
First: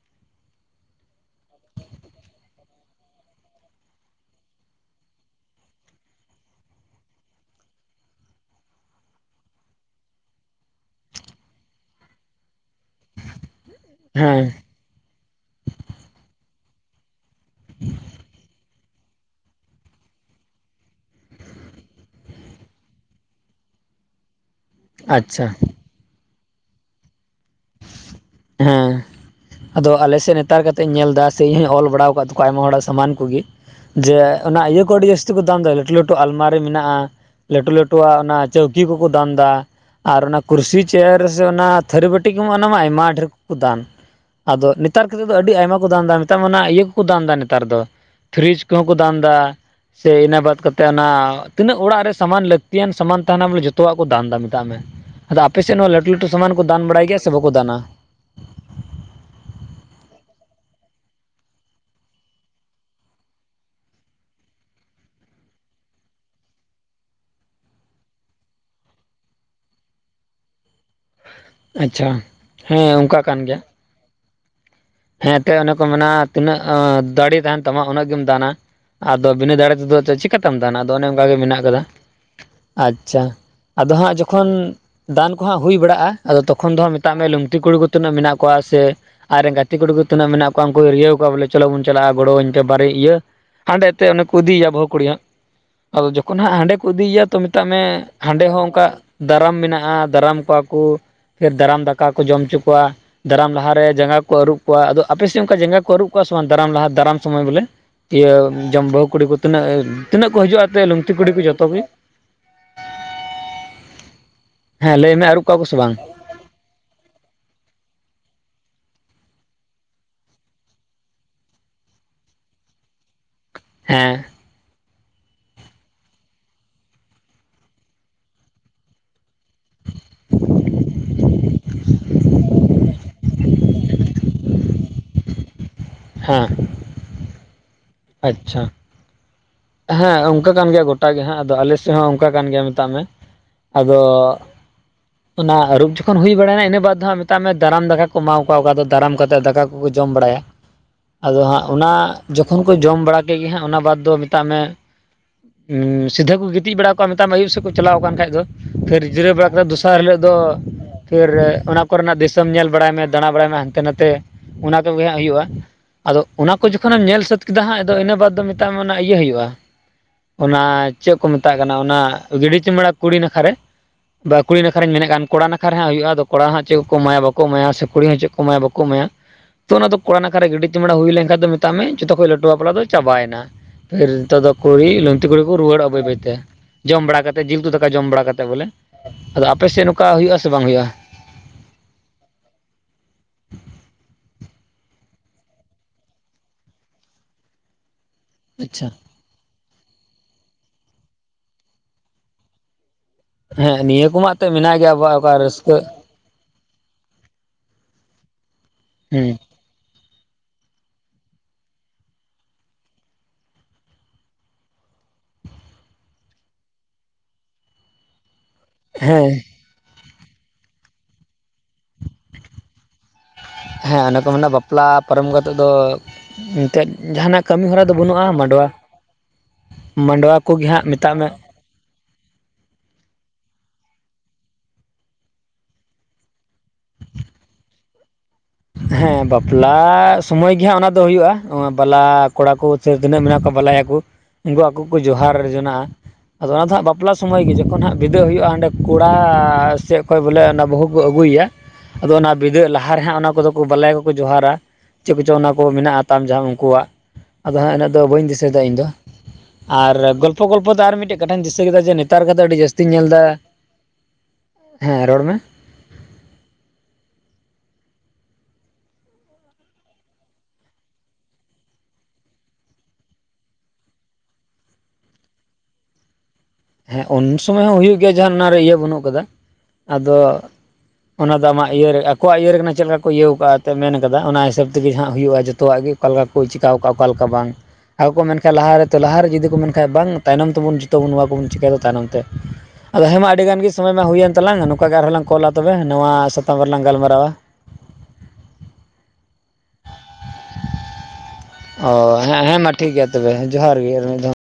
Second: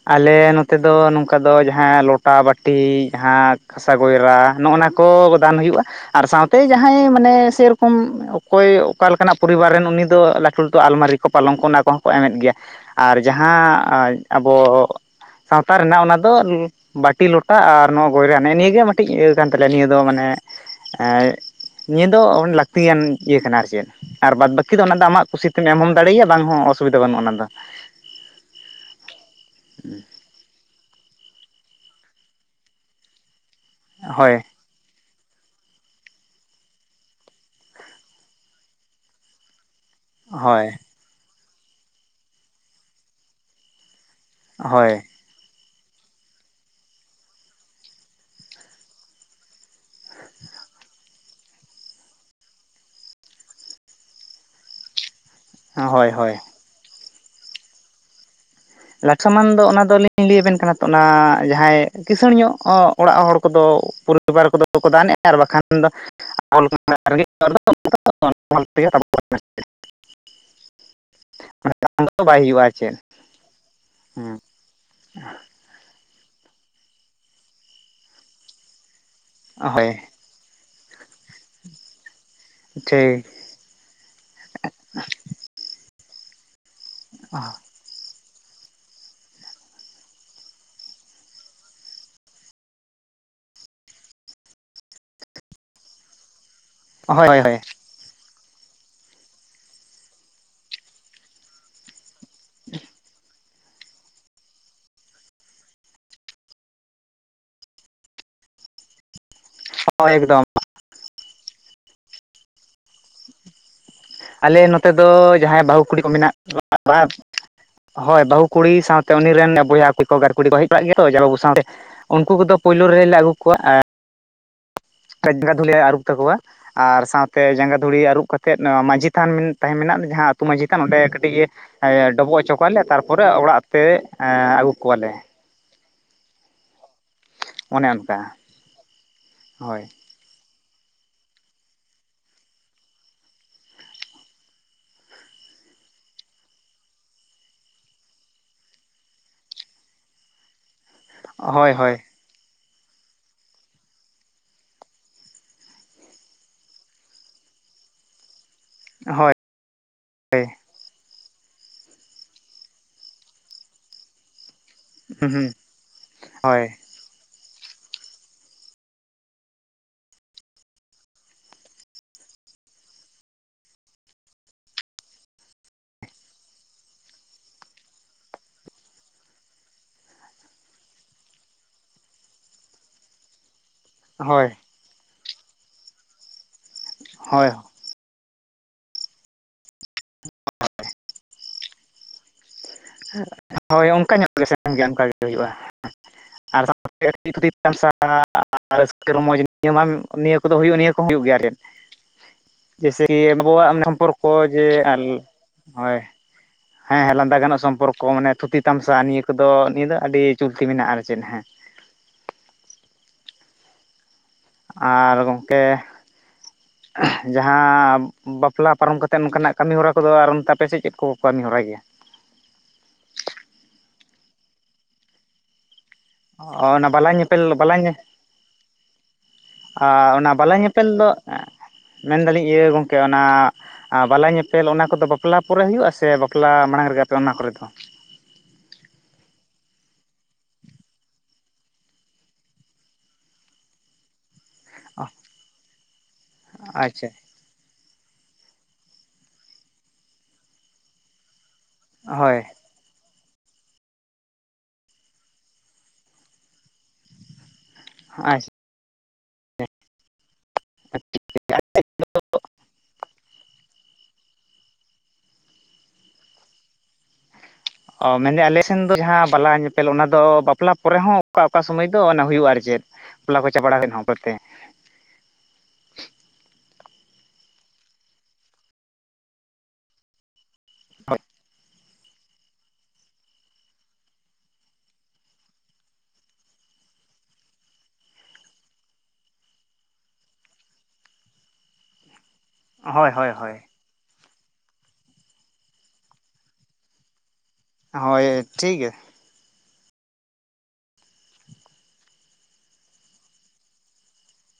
ᱟᱞᱮ ᱱᱚᱛᱮ ᱫᱚ ᱱᱚᱝᱠᱟ ᱫᱚ ᱡᱟᱦᱟᱸ ᱞᱚᱴᱟ ᱵᱟᱹᱴᱤ ᱡᱟᱦᱟᱸ ᱦᱟᱥᱟ ᱜᱚᱭᱨᱟ ᱱᱚᱜᱼᱱᱟ ᱠᱚ ᱜᱚ ᱫᱟᱱ ᱦᱩᱭᱩᱜᱼᱟ᱾ ᱟᱨ ᱥᱟᱶᱛᱮ ᱡᱟᱦᱟᱸᱭ ᱢᱟᱱᱮ ᱥᱮᱨᱚᱠᱚᱢ ᱚᱠᱚᱭ ᱚᱠᱟ ᱞᱮᱠᱟᱱᱟᱜ ᱯᱚᱨᱤᱵᱟᱨ ᱨᱮᱱ ᱩᱱᱤ ᱫᱚ ᱞᱟᱹᱴᱩ ᱞᱟᱹᱴᱩ ᱟᱞᱢᱟᱨᱤ ᱠᱚ ᱯᱟᱞᱚᱝ ᱠᱚ ᱚᱱᱟ ᱠᱚᱦᱚᱸ ᱠᱚ ᱮᱢᱮᱜ ᱜᱮᱭᱟ ᱟᱨ ᱡᱟᱦᱟᱸ ᱦᱮᱸ ᱟᱵᱚ ᱥᱟᱶᱛᱟ ᱨᱮᱱᱟᱜ ᱚᱱᱟᱫᱚ, ᱵᱟᱹᱴᱤ ᱞᱚᱴᱟ ᱟᱨ ᱱᱚᱣᱟ ᱜᱚᱭᱨᱟ ᱱᱮᱜ ᱮ ᱱᱤᱭᱟᱹ ᱜᱮ ᱢᱟᱴᱤᱜ ᱤᱭᱟᱹ ᱠᱟᱱ ᱛᱟᱞᱮᱭᱟ ᱱᱤᱭᱟᱹ ᱫᱚ᱾ ᱢᱟᱱᱮ ᱱᱤᱭᱟᱹ ᱫᱚ ᱞᱟᱹᱠᱛᱤᱭᱟᱱ ᱤᱭᱟᱹ ᱠᱟᱱᱟ ᱟᱨ ᱪᱮᱫ ᱟᱨ ᱵᱟᱫ ᱵᱟᱹ ᱠᱤ ᱫᱚ ᱚᱱᱟ ᱫᱚ ᱟᱢᱟᱜ ᱟᱪᱪᱷᱟ ᱠᱩᱥᱤᱛᱮᱢ ᱮᱢ ᱦᱚᱸᱢ ᱫᱟᱲᱮᱭᱼᱟ ᱵᱟᱝ ᱦᱚᱸ ᱚᱥᱩᱵᱤᱫᱟ ᱵᱟᱹᱱᱩᱜᱼᱟ ᱚᱱᱟ ᱫᱚ᱾ ᱦᱮᱸ ᱟᱫᱚ ᱟᱞᱮ ᱥᱮᱜ ᱨᱮ ᱱᱮᱛᱟᱨ ᱠᱟᱛᱮ ᱤᱧ ᱧᱮᱞ ᱫᱟ ᱥᱮ ᱤᱧ ᱦᱚᱧ ᱚᱞ ᱵᱟᱲᱟᱣ ᱠᱟᱜ ᱛᱟᱠᱚᱣᱟ ᱟᱭᱢᱟ ᱦᱚᱲᱟᱜ ᱥᱟᱢᱟᱱ ᱠᱚᱜᱮ ᱡᱮ ᱦᱳᱭ ᱚᱱᱟ ᱤᱭᱟᱹ ᱠᱚ ᱟᱹᱰᱤ ᱡᱟᱹᱥ ᱛᱤ ᱠᱚ ᱫᱟᱱ ᱫᱟ ᱞᱟᱹᱴᱩ ᱞᱟᱹᱴᱩ ᱟᱞᱢᱟᱨᱤ ᱢᱮᱱᱟᱜᱼᱟ ᱞᱟᱹᱴᱩ ᱞᱟᱹᱴᱩᱣᱟᱜ ᱚᱱᱟ ᱪᱟᱹᱣᱠᱤ ᱠᱚᱠᱚ ᱫᱟᱱ ᱫᱟ᱾ ᱟᱨ ᱚᱱᱟ ᱦᱳᱭ ᱠᱩᱨᱥᱤ ᱪᱮᱭᱟᱨ ᱨᱮᱥᱮ ᱚᱱᱟ ᱛᱷᱟᱹᱨᱤ ᱵᱟᱹᱴᱤ ᱠᱚᱢᱟ ᱚᱱᱟ ᱢᱟ ᱟᱭᱢᱟ ᱰᱷᱮᱨ ᱠᱩ ᱫᱟᱱ᱾ ᱟᱫᱚ ᱦᱳᱭ ᱱᱮᱛᱟᱨ ᱱᱤᱛᱚᱜ ᱫᱚ ᱟᱹᱰᱤ ᱟᱭᱢᱟ ᱠᱚ ᱫᱟᱱ ᱫᱟ, ᱢᱮᱛᱟᱜ ᱢᱮ ᱚᱱᱟ ᱤᱭᱟᱹ ᱠᱚᱠᱚ ᱫᱟᱱ ᱫᱟ, ᱱᱮᱛᱟᱨ ᱫᱚ ᱯᱷᱨᱤᱡᱽ ᱠᱚᱦᱚᱸ ᱠᱚ ᱫᱟᱱ ᱫᱟ᱾ ᱥᱮ ᱤᱱᱟᱹ ᱵᱟᱫᱽ ᱠᱟᱛᱮ ᱚᱱᱟ ᱛᱤᱱᱟᱹᱜ ᱚᱲᱟᱜ ᱨᱮ ᱥᱟᱢᱟᱱ ᱞᱟᱹᱠᱛᱤᱭᱟᱱ ᱥᱟᱢᱟᱱ ᱛᱟᱦᱮᱸᱱᱟ ᱵᱚᱞᱮ ᱡᱚᱛᱚᱣᱟᱜ ᱠᱚ ᱫᱟᱱᱫᱟ ᱢᱮᱛᱟᱜ ᱢᱮ᱾ [unintelligible] ᱟᱫᱚ ᱟᱯᱮ ᱥᱮᱱ ᱦᱚᱸ ᱞᱟᱹᱴᱩ ᱦᱳᱭ ᱞᱟᱹᱴᱩ ᱦᱳᱭ ᱥᱟᱢᱟᱱ ᱠᱚ ᱫᱟᱱ ᱵᱟᱲᱟᱭ ᱜᱮᱭᱟ ᱥᱮ ᱵᱟᱠᱚ ᱫᱟᱱᱟ? ᱞᱟᱠᱷᱟᱢᱟᱱ ᱫᱚ ᱚᱱᱟ ᱫᱚᱞᱤᱧ ᱞᱟᱹᱭᱟᱵᱮᱱ ᱠᱟᱱᱟ ᱛᱚ ᱚᱱᱟ ᱡᱟᱦᱟᱸᱭ ᱠᱤᱸᱥᱟᱹᱬ ᱧᱚᱜ ᱚ ᱚᱲᱟᱜ ᱦᱚᱲ ᱠᱚᱫᱚ ᱯᱩᱨᱟᱹ ᱯᱩᱨᱤᱵᱟᱨ ᱠᱚᱫᱚ ᱠᱚ ᱫᱟᱱᱮᱜ-ᱟ ᱟᱨ ᱵᱟᱠᱷᱟᱱ ᱫᱚ ᱟᱵᱚ ᱞᱮᱠᱟᱱ ᱨᱮᱜᱮᱡ ᱦᱚᱲ ᱫᱚ [unintelligible] [unintelligible] ᱛᱮᱜᱮ ᱟᱵᱚ [unintelligible] [unintelligible] ᱟᱪᱪᱷᱟ ᱫᱚ ᱵᱟᱭ ᱦᱩᱭᱩᱜᱼᱟ ᱟᱨ ᱪᱮᱫ ᱦᱮᱸ ᱚᱱᱠᱟ ᱠᱟᱱ ᱜᱮᱭᱟ᱾ ᱦᱮᱸ ᱦᱮᱸ ᱛᱮ ᱚᱱᱮ ᱠᱚ ᱢᱮᱱᱟ ᱛᱤᱱᱟᱹᱜ ᱫᱟᱲᱮ ᱛᱟᱦᱮᱸᱱ ᱛᱟᱢᱟ ᱩᱱᱟᱹᱜ ᱜᱮᱢ ᱫᱟᱱᱟ᱾ ᱟᱫᱚ ᱵᱤᱱᱟᱹ ᱫᱟᱲᱮ ᱦᱳᱭ ᱛᱮᱫᱚ ᱪᱤᱠᱟᱹᱛᱮᱢ ᱫᱟᱱᱟ᱾ ᱟᱫᱚ ᱚᱱᱮ ᱚᱱᱠᱟ ᱜᱮ ᱢᱮᱱᱟᱜ ᱠᱟᱫᱟ᱾ ᱴᱷᱤᱠ ᱟᱪᱪᱷᱟ, ᱟᱫᱚ ᱦᱟᱸᱜ ᱡᱚᱠᱷᱚᱱ ᱫᱟᱱ ᱠᱚ ᱦᱟᱸᱜ ᱦᱩᱭ ᱵᱟᱲᱟᱜ-ᱟ᱾ ᱟᱫᱚ ᱛᱚᱠᱷᱚᱱ ᱫᱚ ᱦᱟᱸᱜ ᱢᱮᱛᱟᱜ ᱢᱮ ᱞᱩᱝᱛᱤ ᱠᱩᱲᱤ ᱠᱚ ᱛᱤᱱᱟᱹᱜ ᱢᱮᱱᱟᱜ ᱠᱚᱣᱟ ᱥᱮ ᱟᱡ ᱨᱮᱱ ᱜᱟᱛᱮ ᱠᱩᱲᱤ ᱠᱚ ᱛᱤᱱᱟᱹᱜ ᱢᱮᱱᱟᱜ ᱠᱚᱣᱟ᱾ ᱩᱱᱠᱩ ᱨᱤᱭᱟᱹᱣ ᱠᱚᱣᱟ ᱵᱚᱞᱮ ᱪᱚᱞᱚ ᱵᱚᱱ ᱪᱟᱞᱟᱜ-ᱟ ᱜᱚᱲᱚ ᱟᱹᱧ ᱯᱮ ᱵᱟᱨ ᱤᱭᱟᱹ᱾ ᱦᱟᱸᱰᱮ ᱛᱮ ᱚᱱᱮ ᱠᱚ ᱤᱫᱤᱭᱟ ᱵᱟᱹᱦᱩ ᱠᱩᱲᱤ ᱦᱟᱸᱜ᱾ ᱟᱫᱚ ᱡᱚᱠᱷᱚᱱ ᱦᱟᱸᱜ ᱦᱟᱸᱰᱮ ᱠᱚ ᱦᱳᱭ ᱤᱫᱤᱭᱟ ᱛᱚ ᱦᱳᱭ ᱢᱮᱛᱟᱜ ᱢᱮ ᱦᱟᱸᱰᱮ ᱦᱚᱸ ᱚᱱᱠᱟ ᱫᱟᱨᱟᱢ ᱢᱮᱱᱟᱜ-ᱟ ᱫᱟᱨᱟᱢ ᱠᱚᱣᱟ ᱠᱚ᱾ ᱯᱷᱮᱨ ᱫᱟᱨᱟᱢ ᱫᱟᱠᱟ ᱠᱚ ᱡᱚᱢ ᱦᱚᱪᱚ ᱠᱚᱣᱟ᱾ ᱫᱟᱨᱟᱢ ᱞᱟᱦᱟᱨᱮ ᱡᱟᱸᱜᱟ ᱠᱚ ᱟᱹᱨᱩᱵᱽ ᱠᱚᱣᱟ᱾ ᱟᱫᱚ ᱟᱯᱮ ᱥᱮᱫ ᱚᱱᱠᱟ ᱡᱟᱸᱜᱟ ᱠᱚ ᱟᱹᱨᱩᱵᱽ ᱠᱚᱣᱟ ᱥᱮ ᱵᱟᱝ ᱫᱟᱨᱟᱢ ᱞᱟᱦᱟ ᱫᱟᱨᱟᱢ ᱥᱚᱢᱚᱭ ᱵᱚᱞᱮ ᱤᱭᱟᱹ ᱡᱚᱢ ᱵᱟᱹᱦᱩ ᱠᱩᱲᱤ ᱠᱚ? ᱛᱤᱱᱟᱹᱜ ᱦᱳᱭ ᱛᱤᱱᱟᱹᱜ ᱠᱚ ᱮᱠᱫᱚᱢ ᱦᱤᱡᱩᱜ-ᱟ ᱛᱮ ᱞᱩᱝᱛᱤ ᱠᱩᱲᱤ ᱠᱚ ᱡᱚᱛᱷᱚ ᱜᱮ᱾ ᱟᱞᱮ ᱱᱚᱛᱮ ᱦᱮᱸ ᱫᱚ ᱞᱟᱹᱭ ᱢᱮ ᱟᱹᱨᱩᱵ ᱠᱚᱣᱟ ᱡᱟᱦᱟᱸᱭ ᱥᱮ ᱵᱟᱹᱦᱩ ᱵᱟᱝ ᱠᱩᱲᱤ ᱠᱚ ᱢᱮᱱᱟᱜ ᱠᱚᱣᱟ ᱦᱳᱭ ᱵᱟᱹᱦᱩ ᱠᱩᱲᱤ ᱥᱟᱶᱛᱮ ᱩᱱᱤ ᱨᱮᱱ ᱵᱚᱭᱦᱟ ᱠᱩᱲᱤ ᱠᱚ ᱜᱟᱨ ᱠᱩᱲᱤ ᱠᱚ ᱦᱮᱡ ᱵᱟᱲᱟᱜ ᱜᱮᱭᱟ ᱛᱚ ᱡᱟᱢᱟᱭ ᱵᱟᱹᱵᱩ ᱥᱟᱶᱛᱮ᱾ ᱩᱱᱠᱩ ᱠᱚᱫᱚ ᱯᱩᱭᱞᱳ ᱨᱮᱞᱮ ᱟᱹᱜᱩ ᱠᱚᱣᱟ ᱟᱨ ᱦᱮᱸ ᱠᱟ ᱡᱟᱸᱜᱟ ᱫᱚᱞᱮ ᱟᱹᱨᱩᱵᱽ ᱛᱟᱠᱚᱣᱟ᱾ ᱟᱨ ᱥᱟᱶᱛᱮ ᱡᱟᱸᱜᱟ ᱫᱷᱩᱲᱤ ᱟᱹᱨᱩᱵᱽ ᱠᱟᱛᱮᱫ ᱢᱟᱺᱡᱷᱤ ᱛᱷᱟᱱ ᱛᱟᱦᱮᱸᱱ ᱢᱮᱱᱟᱜ ᱡᱟᱦᱟᱸ ᱟᱹᱛᱩ ᱢᱟᱹᱡᱷᱤ ᱛᱷᱟᱱ ᱚᱸᱰᱮ ᱠᱟᱹᱴᱤᱡ ᱜᱮ ᱟᱭᱟ ᱰᱚᱵᱚᱜ ᱦᱚᱪᱚ ᱠᱚᱣᱟᱞᱮ, ᱛᱟᱨᱯᱚᱨᱮ ᱚᱲᱟᱜ ᱛᱮ ᱮᱸ ᱟᱹᱜᱩ ᱠᱚᱣᱟ ᱞᱮ᱾ ᱦᱚᱸ ᱚᱱᱮ ᱚᱱᱠᱟ ᱦᱳᱭ ᱦᱮᱸ ᱚᱱᱠᱟ ᱠᱟᱱ ᱜᱮᱭᱟ ᱜᱚᱴᱟ ᱜᱮ ᱦᱟᱸᱜ᱾ ᱟᱫᱚ ᱟᱞᱮ ᱥᱮᱫ ᱦᱚᱸ ᱚᱱᱠᱟ ᱠᱟᱱ ᱜᱮᱭᱟ ᱢᱮᱛᱟᱜ ᱢᱮ᱾ ᱟᱫᱚ [unintelligible] ᱚᱱᱟ ᱟᱹᱨᱩᱵᱽ ᱡᱚᱠᱷᱚᱱ ᱦᱩᱭ ᱵᱟᱲᱟᱭ ᱮᱱᱟ᱾ ᱤᱱᱟᱹ ᱵᱟᱫᱽ ᱫᱚᱦᱟᱸᱜ ᱢᱮᱛᱟᱜ ᱢᱮ ᱫᱟᱨᱟᱢ ᱫᱟᱠᱟ ᱠᱚ ᱮᱢᱟᱣ ᱟᱠᱚᱣᱟ᱾ ᱚᱠᱟ ᱫᱚ ᱫᱟᱨᱟᱢ ᱠᱟᱛᱮᱫ ᱫᱟᱠᱟ ᱠᱚᱠᱚ ᱡᱚᱢ ᱵᱟᱲᱟᱭᱟ᱾ [unintelligible] ᱟᱫᱚ ᱦᱟᱸᱜ ᱚᱱᱟ ᱦᱳᱭ ᱡᱚᱠᱷᱚᱱ ᱠᱚ ᱡᱚᱢ ᱵᱟᱲᱟ ᱠᱮᱫ ᱜᱮ ᱦᱟᱸᱜ ᱚᱱᱟ ᱵᱟᱫᱽ ᱫᱚ ᱢᱮᱛᱟᱜ ᱢᱮ ᱥᱤᱫᱷᱟᱹ ᱠᱚ ᱜᱤᱛᱤᱡ ᱵᱟᱲᱟ ᱠᱚᱜ-ᱟ ᱢᱮᱛᱟᱢ ᱢᱮ ᱟᱭᱩᱵ ᱥᱮᱫ ᱠᱚ ᱪᱟᱞᱟᱣ ᱟᱠᱟᱱ ᱠᱷᱟᱡ ᱫᱚ᱾ ᱯᱷᱮᱨ ᱦᱳᱭ ᱡᱤᱨᱟᱹᱣ ᱵᱟᱲᱟ ᱠᱟᱛᱮᱫ ᱫᱚᱥᱟᱨ ᱦᱤᱞᱳᱜ ᱫᱚ ᱦᱳᱭ ᱯᱷᱮᱨ ᱚᱱᱟ ᱠᱚ ᱨᱮᱱᱟᱜ ᱫᱤᱥᱚᱢ ᱧᱮᱞ ᱵᱟᱲᱟᱭ ᱢᱮ ᱫᱟᱬᱟ ᱵᱟᱲᱟᱭ ᱢᱮ ᱦᱟᱱᱛᱮ ᱱᱟᱛᱮ ᱚᱱᱟ ᱠᱚᱜᱮ ᱦᱟᱸᱜ ᱦᱩᱭᱩᱜ-ᱟ᱾ ᱟᱫᱚ ᱚᱱᱟ ᱦᱳᱭ ᱠᱚ ᱡᱚᱠᱷᱚᱱ ᱮᱢ ᱧᱮᱞ ᱥᱟᱹᱛ ᱠᱮᱫᱟ ᱦᱟᱸᱜ᱾ ᱟᱫᱚ ᱤᱱᱟᱹ ᱵᱟᱫᱽ ᱫᱚ ᱢᱮᱛᱟᱢ ᱢᱮ ᱚᱱᱟ ᱤᱭᱟᱹ ᱦᱩᱭᱩᱜ-ᱟ ᱚᱱᱟ ᱪᱮᱫ ᱠᱚ ᱢᱮᱛᱟᱜ ᱠᱟᱱᱟ ᱚᱱᱟ ᱜᱤᱰᱤ ᱪᱩᱢᱟᱹᱲᱟ ᱠᱩᱲᱤ ᱱᱟᱠᱷᱟᱨ ᱨᱮ ᱵᱟ ᱠᱩᱲᱤ ᱱᱟᱠᱷᱟ ᱨᱤᱧ ᱢᱮᱱᱮᱫ ᱠᱟᱱ ᱠᱚᱲᱟ ᱱᱟᱠᱷᱟ ᱨᱮ ᱦᱟᱸᱜ ᱦᱩᱭᱩᱜ-ᱟ᱾ ᱟᱫᱚ ᱠᱚᱲᱟ ᱦᱟᱸᱜ ᱪᱮᱫ ᱠᱚ ᱮᱢᱟᱭᱟ ᱵᱟᱠᱚ ᱮᱢᱟᱭᱟ ᱥᱮ ᱠᱩᱲᱤ ᱦᱚᱸ ᱪᱮᱫ ᱠᱚ ᱮᱢᱟᱭᱟ ᱵᱟᱠᱚ ᱮᱢᱟᱭᱟ᱾ ᱛᱚ ᱚᱱᱟ ᱫᱚ ᱠᱚᱲᱟ ᱱᱟᱠᱷᱟ ᱨᱮ ᱜᱤᱰᱤ ᱪᱩᱢᱟᱹᱲᱟ ᱦᱩᱭ ᱞᱮᱱᱠᱷᱟᱱ ᱫᱚ ᱢᱮᱛᱟᱜ ᱢᱮ ᱡᱚᱛᱚ ᱠᱷᱚᱡ ᱞᱟᱹᱴᱩ ᱵᱟᱯᱞᱟ ᱫᱚ ᱪᱟᱵᱟᱭ ᱮᱱᱟ᱾ ᱯᱷᱤᱨ ᱱᱤᱛᱚᱜ ᱦᱳᱭ ᱫᱚ ᱠᱩᱲᱤ ᱞᱩᱝᱛᱤ ᱠᱩᱲᱤ ᱠᱚ ᱨᱩᱣᱟᱹᱲᱚᱜ-ᱟ ᱵᱟᱹᱭ ᱵᱟᱹᱭᱛᱮ ᱡᱚᱢ ᱵᱟᱲᱟ ᱠᱟᱛᱮᱫ ᱦᱳᱭ ᱡᱤᱞ ᱩᱛᱩ ᱫᱟᱠ ᱫᱟᱠᱟ ᱡᱚᱢ ᱵᱟᱲᱟ ᱠᱟᱛᱮᱫ ᱵᱚᱞᱮ᱾ ᱟᱫᱚ ᱟᱯᱮ ᱥᱮᱫ ᱱᱚᱝᱠᱟ ᱦᱩᱭᱩᱜ-ᱟ ᱥᱮ ᱵᱟᱝ ᱦᱩᱭᱩᱜ-ᱟ? ᱟᱨ ᱦᱳᱭ ᱚᱱᱠᱟ ᱧᱚᱜ ᱜᱮ ᱥᱮ [unintelligible] ᱚᱱᱠᱟᱜ ᱜᱮ ᱦᱩᱭᱩᱜ-ᱟ ᱟᱨ ᱥᱟᱸᱜᱮ ᱪᱮᱫ ᱠᱷᱟᱹᱛᱤᱨ ᱛᱟᱢᱥᱟ ᱠᱟᱱᱟ ᱟᱨ ᱟᱪᱪᱷᱟ ᱨᱟᱹᱥᱠᱟᱹ ᱨᱚᱢᱚᱡᱽ ᱱᱤᱭᱟᱹ ᱢᱟ ᱱᱤᱭᱟᱹ ᱠᱚᱫᱚ ᱦᱩᱭᱩᱜ-ᱟ ᱱᱤᱭᱟᱹ ᱠᱚ ᱦᱩᱭᱩᱜ ᱜᱮᱭᱟ ᱟᱨ ᱪᱮᱫ᱾ ᱡᱮᱭ ᱥᱮᱠᱤ ᱟᱵᱚᱣᱟᱜ ᱢᱟᱱᱮ ᱦᱮᱸ ᱱᱤᱭᱟᱹ ᱥᱚᱢᱯᱚᱨᱠᱚ ᱠᱚᱢᱟ ᱮᱱᱛᱮᱫ ᱡᱮ ᱢᱮᱱᱟᱜ ᱜᱮᱭᱟ ᱟᱨ ᱟᱵᱚᱣᱟᱜ ᱚᱠᱟ ᱨᱟᱹᱥᱠᱟᱹ ᱦᱳᱭ᱾ ᱦᱮᱸ ᱦᱮᱸ ᱞᱟᱸᱫᱟ ᱜᱟᱱᱚᱜ ᱥᱚᱢᱯᱚᱨᱠᱚ ᱢᱟᱱᱮ ᱛᱷᱩᱛᱤ ᱛᱟᱢᱥᱟ ᱱᱤᱭᱟᱹ ᱦᱮᱸ ᱠᱚᱫᱚ ᱱᱤᱭᱟᱹ ᱫᱚ ᱟᱹᱰᱤ ᱪᱚᱞᱛᱤ ᱢᱮᱱᱟᱜ-ᱟ ᱟᱨ ᱪᱮᱫ ᱦᱮᱸ᱾ ᱟᱨ ᱜᱚᱝᱠᱮ ᱡᱟᱦᱟᱸ ᱵᱟᱯᱞᱟ ᱯᱟᱨᱚᱢ ᱠᱟᱛᱮᱫ ᱦᱮᱸ ᱱᱚᱝᱠᱟᱱᱟᱜ ᱠᱟᱹᱢᱤ ᱦᱚᱨᱟ ᱠᱚᱫᱚ ᱟᱨ ᱚᱱᱛᱮ ᱟᱯᱮ ᱥᱮᱫ ᱪᱮᱫ ᱠᱚᱠᱚ ᱠᱟᱹᱢᱤ ᱦᱚᱨᱟᱭ ᱜᱮᱭᱟ? ᱦᱮᱸ ᱚᱱᱮ ᱠᱚ ᱢᱮᱱᱟ ᱵᱟᱯᱞᱟ ᱯᱟᱨᱚᱢ ᱠᱟᱛᱮ ᱫᱚ ᱮᱱᱛᱮᱜ ᱚᱱᱟ ᱵᱟᱞᱟ ᱧᱮᱯᱮᱞ ᱡᱟᱦᱟᱸᱱᱟᱜ ᱵᱟᱞᱟ ᱠᱟᱹᱢᱤᱦᱚᱨᱟ ᱫᱚ ᱧᱮ ᱵᱟᱹᱱᱩᱜ-ᱟ ᱢᱟᱰᱣᱟ ᱢᱟᱰᱣᱟ ᱠᱚᱜᱮ ᱦᱟᱸᱜ ᱢᱮᱛᱟᱜ ᱢᱮ᱾ ᱢᱮᱱ ᱫᱟᱞᱤᱧ ᱤᱭᱟᱹ ᱜᱚᱢᱠᱮ ᱚᱱᱟ ᱟ ᱵᱟᱞᱟ ᱧᱮᱯᱮᱞ ᱚᱱᱟ ᱠᱚᱫᱚ ᱵᱟᱯᱞᱟ ᱯᱚᱨᱮ ᱦᱩᱭᱩᱜᱼᱟ ᱥᱮ ᱵᱟᱯᱞᱟ ᱢᱟᱲᱟᱝ ᱨᱮᱜᱮ ᱟᱯᱮ ᱚᱱᱟ ᱠᱚᱨᱮ ᱫᱚ? ᱦᱮᱸ ᱵᱟᱯᱞᱟ ᱥᱚᱢᱚᱭ ᱜᱮᱦᱟᱸᱜ ᱚᱱᱟ ᱫᱚ ᱦᱩᱭᱩᱜᱼᱟ ᱵᱟᱞᱟ ᱠᱚᱲᱟ ᱠᱚ ᱛᱤᱱᱟᱹᱜ ᱢᱮᱱᱟᱜ ᱠᱚᱣᱟ ᱵᱟᱞᱟᱭᱟ ᱠᱚ ᱩᱱᱠᱩ ᱟᱠᱚ ᱠᱚ ᱡᱚᱦᱟᱨ ᱡᱚᱱᱟᱜᱼᱟ, ᱟᱫᱚ ᱚᱱᱟ ᱫᱚ ᱦᱟᱸᱜ ᱟᱪᱪᱷᱟ ᱵᱟᱯᱞᱟ ᱥᱚᱢᱚᱭ ᱜᱮ ᱡᱚᱠᱷᱚᱱ ᱦᱟᱸᱜ ᱵᱤᱫᱟᱹᱜ ᱦᱩᱭᱩᱜᱼᱟ ᱦᱟᱰᱮ ᱠᱚᱲᱟ ᱥᱮᱫ ᱠᱷᱚᱱ ᱵᱚᱞᱮ ᱚᱱᱟ ᱵᱟᱹᱦᱩ ᱠᱚ ᱟᱹᱜᱩᱭᱟ ᱾ ᱟᱫᱚ ᱚᱱᱟ ᱦᱳᱭ ᱵᱤᱫᱟᱹᱜ ᱞᱟᱦᱟ ᱨᱮᱦᱟᱸᱜ ᱚᱱᱟ ᱩᱱᱠᱩ ᱫᱚᱠᱚ ᱵᱟᱞᱟᱭᱟ ᱠᱚᱠᱚ ᱡᱚᱦᱟᱨᱟ ᱪᱮᱫ ᱠᱚᱪᱚᱝ ᱚᱱᱟ ᱠᱚ ᱢᱮᱱᱟᱜᱼᱟ ᱛᱟᱢ ᱡᱟᱦᱟᱢ ᱩᱱᱠᱩᱣᱟᱜ ᱟᱫᱚ ᱦᱟᱸᱜ ᱤᱱᱟᱹ ᱟᱫᱚ ᱵᱟᱹᱧ ᱟᱪᱪᱷᱟ ᱫᱤᱥᱟᱹᱭᱮᱫᱟ ᱤᱧ ᱫᱚ ᱾ ᱟᱨ ᱜᱚᱞᱯᱚ ᱜᱚᱞᱯᱚ ᱫᱚ ᱟᱨ ᱢᱤᱫᱴᱮᱡ ᱠᱟᱛᱷᱟᱧ ᱫᱤᱥᱟᱹ ᱠᱮᱫᱟ ᱡᱮ ᱱᱮᱛᱟᱨ ᱠᱟᱛᱮ ᱟᱹᱰᱤ ᱡᱟᱥᱛᱤᱧ ᱧᱮᱞ ᱮᱫᱟ [inaudible] ᱦᱮᱸ ᱨᱚᱲ ᱢᱮ ᱾ ᱚ ᱢᱮᱱᱮᱫᱮᱧ ᱟᱞᱮ ᱥᱮᱱ ᱫᱚ ᱡᱟᱦᱟᱸ ᱵᱟᱞᱟ ᱧᱮᱯᱮᱞ ᱚᱱᱟᱫᱚ ᱵᱟᱯᱞᱟ ᱯᱚᱨᱮ ᱦᱚᱸ ᱚᱠᱟ ᱚᱠᱟ ᱥᱚᱢᱚᱭ ᱫᱚ ᱚᱱᱟ ᱦᱩᱭᱩᱜᱼᱟ ᱟᱨ ᱪᱮᱫ ᱾ ᱯᱞᱟ ᱠᱳ [unintelligible] [inaudible] ᱯᱚᱨᱮ ᱛᱮ ᱾ ᱦᱮᱸ ᱩᱱ ᱥᱚᱢᱚᱭ ᱦᱚᱸ ᱦᱩᱭᱩᱜ ᱜᱮᱭᱟ ᱡᱟᱦᱟᱸ ᱚᱱᱟᱨᱮ ᱤᱭᱟᱹ ᱵᱟᱹᱱᱩᱜ ᱟᱠᱟᱫᱟ ᱟᱫᱚ ᱚᱱᱟ ᱫᱚ ᱟᱢᱟᱜ ᱤᱭᱟᱹ ᱨᱮ ᱟᱠᱚᱣᱟᱜ ᱤᱭᱟᱹ ᱨᱮ ᱠᱟᱱᱟ ᱪᱮᱫ ᱞᱮᱠᱟ ᱠᱚ ᱤᱭᱟᱹᱣ ᱠᱟᱜᱼᱟ ᱮᱛᱮ ᱢᱮᱱ ᱠᱟᱫᱟ ᱚᱱᱟ ᱦᱤᱥᱟᱹᱵᱽ ᱛᱮᱜᱮ ᱦᱟᱸᱜ ᱦᱩᱭᱩᱜᱼᱟ ᱡᱚᱛᱚᱣᱟᱜ ᱜᱮ ᱾ ᱚᱠᱟ ᱞᱮᱠᱟ ᱠᱚ ᱪᱤᱠᱟᱣ ᱠᱟᱜᱼᱟ ᱚᱠᱟ ᱞᱮᱠᱟ ᱵᱟᱝ ᱾ ᱟᱠᱚ ᱠᱚ ᱢᱮᱱᱠᱷᱟᱱ ᱞᱟᱦᱟᱨᱮ ᱛᱚ ᱞᱟᱦᱟᱨᱮ ᱡᱩᱫᱤ ᱠᱚ ᱢᱮᱱᱠᱷᱟᱱ ᱵᱟᱝ ᱛᱟᱭᱱᱚᱢ ᱛᱮᱵᱚᱱ ᱡᱚᱛᱚ ᱵᱚᱱ ᱱᱚᱣᱟ ᱠᱚ ᱪᱤᱠᱟᱹ ᱫᱚ ᱛᱟᱭᱱᱚᱢ ᱛᱮ, ᱟᱫᱚ ᱦᱳᱭ ᱦᱮᱸᱢᱟ ᱦᱳᱭ ᱟᱹᱰᱤ ᱦᱳᱭ ᱜᱟᱱ ᱜᱮ ᱥᱚᱢᱚᱭ ᱢᱟ ᱦᱩᱭᱮᱱ ᱛᱟᱞᱟᱝ ᱱᱚᱝᱠᱟ ᱜᱮ ᱟᱨᱦᱚ ᱞᱟᱝ ᱠᱚᱞᱟ ᱛᱚᱵᱮ ᱱᱚᱣᱟ ᱥᱟᱛᱟᱢ ᱨᱮᱞᱟᱝ ᱜᱟᱞᱢᱟᱨᱟᱣᱟ ᱾ ᱦᱳᱭ ᱴᱷᱤᱠ ᱜᱮᱭᱟ ᱾ ᱚ ᱦᱮᱸ ᱦᱮᱸ ᱢᱟ ᱴᱷᱤᱠ ᱜᱮᱭᱟ ᱛᱚᱵᱮ ᱡᱚᱦᱟᱨ ᱜᱮ ᱟᱨ ᱢᱤᱫ ᱫᱷᱚᱢ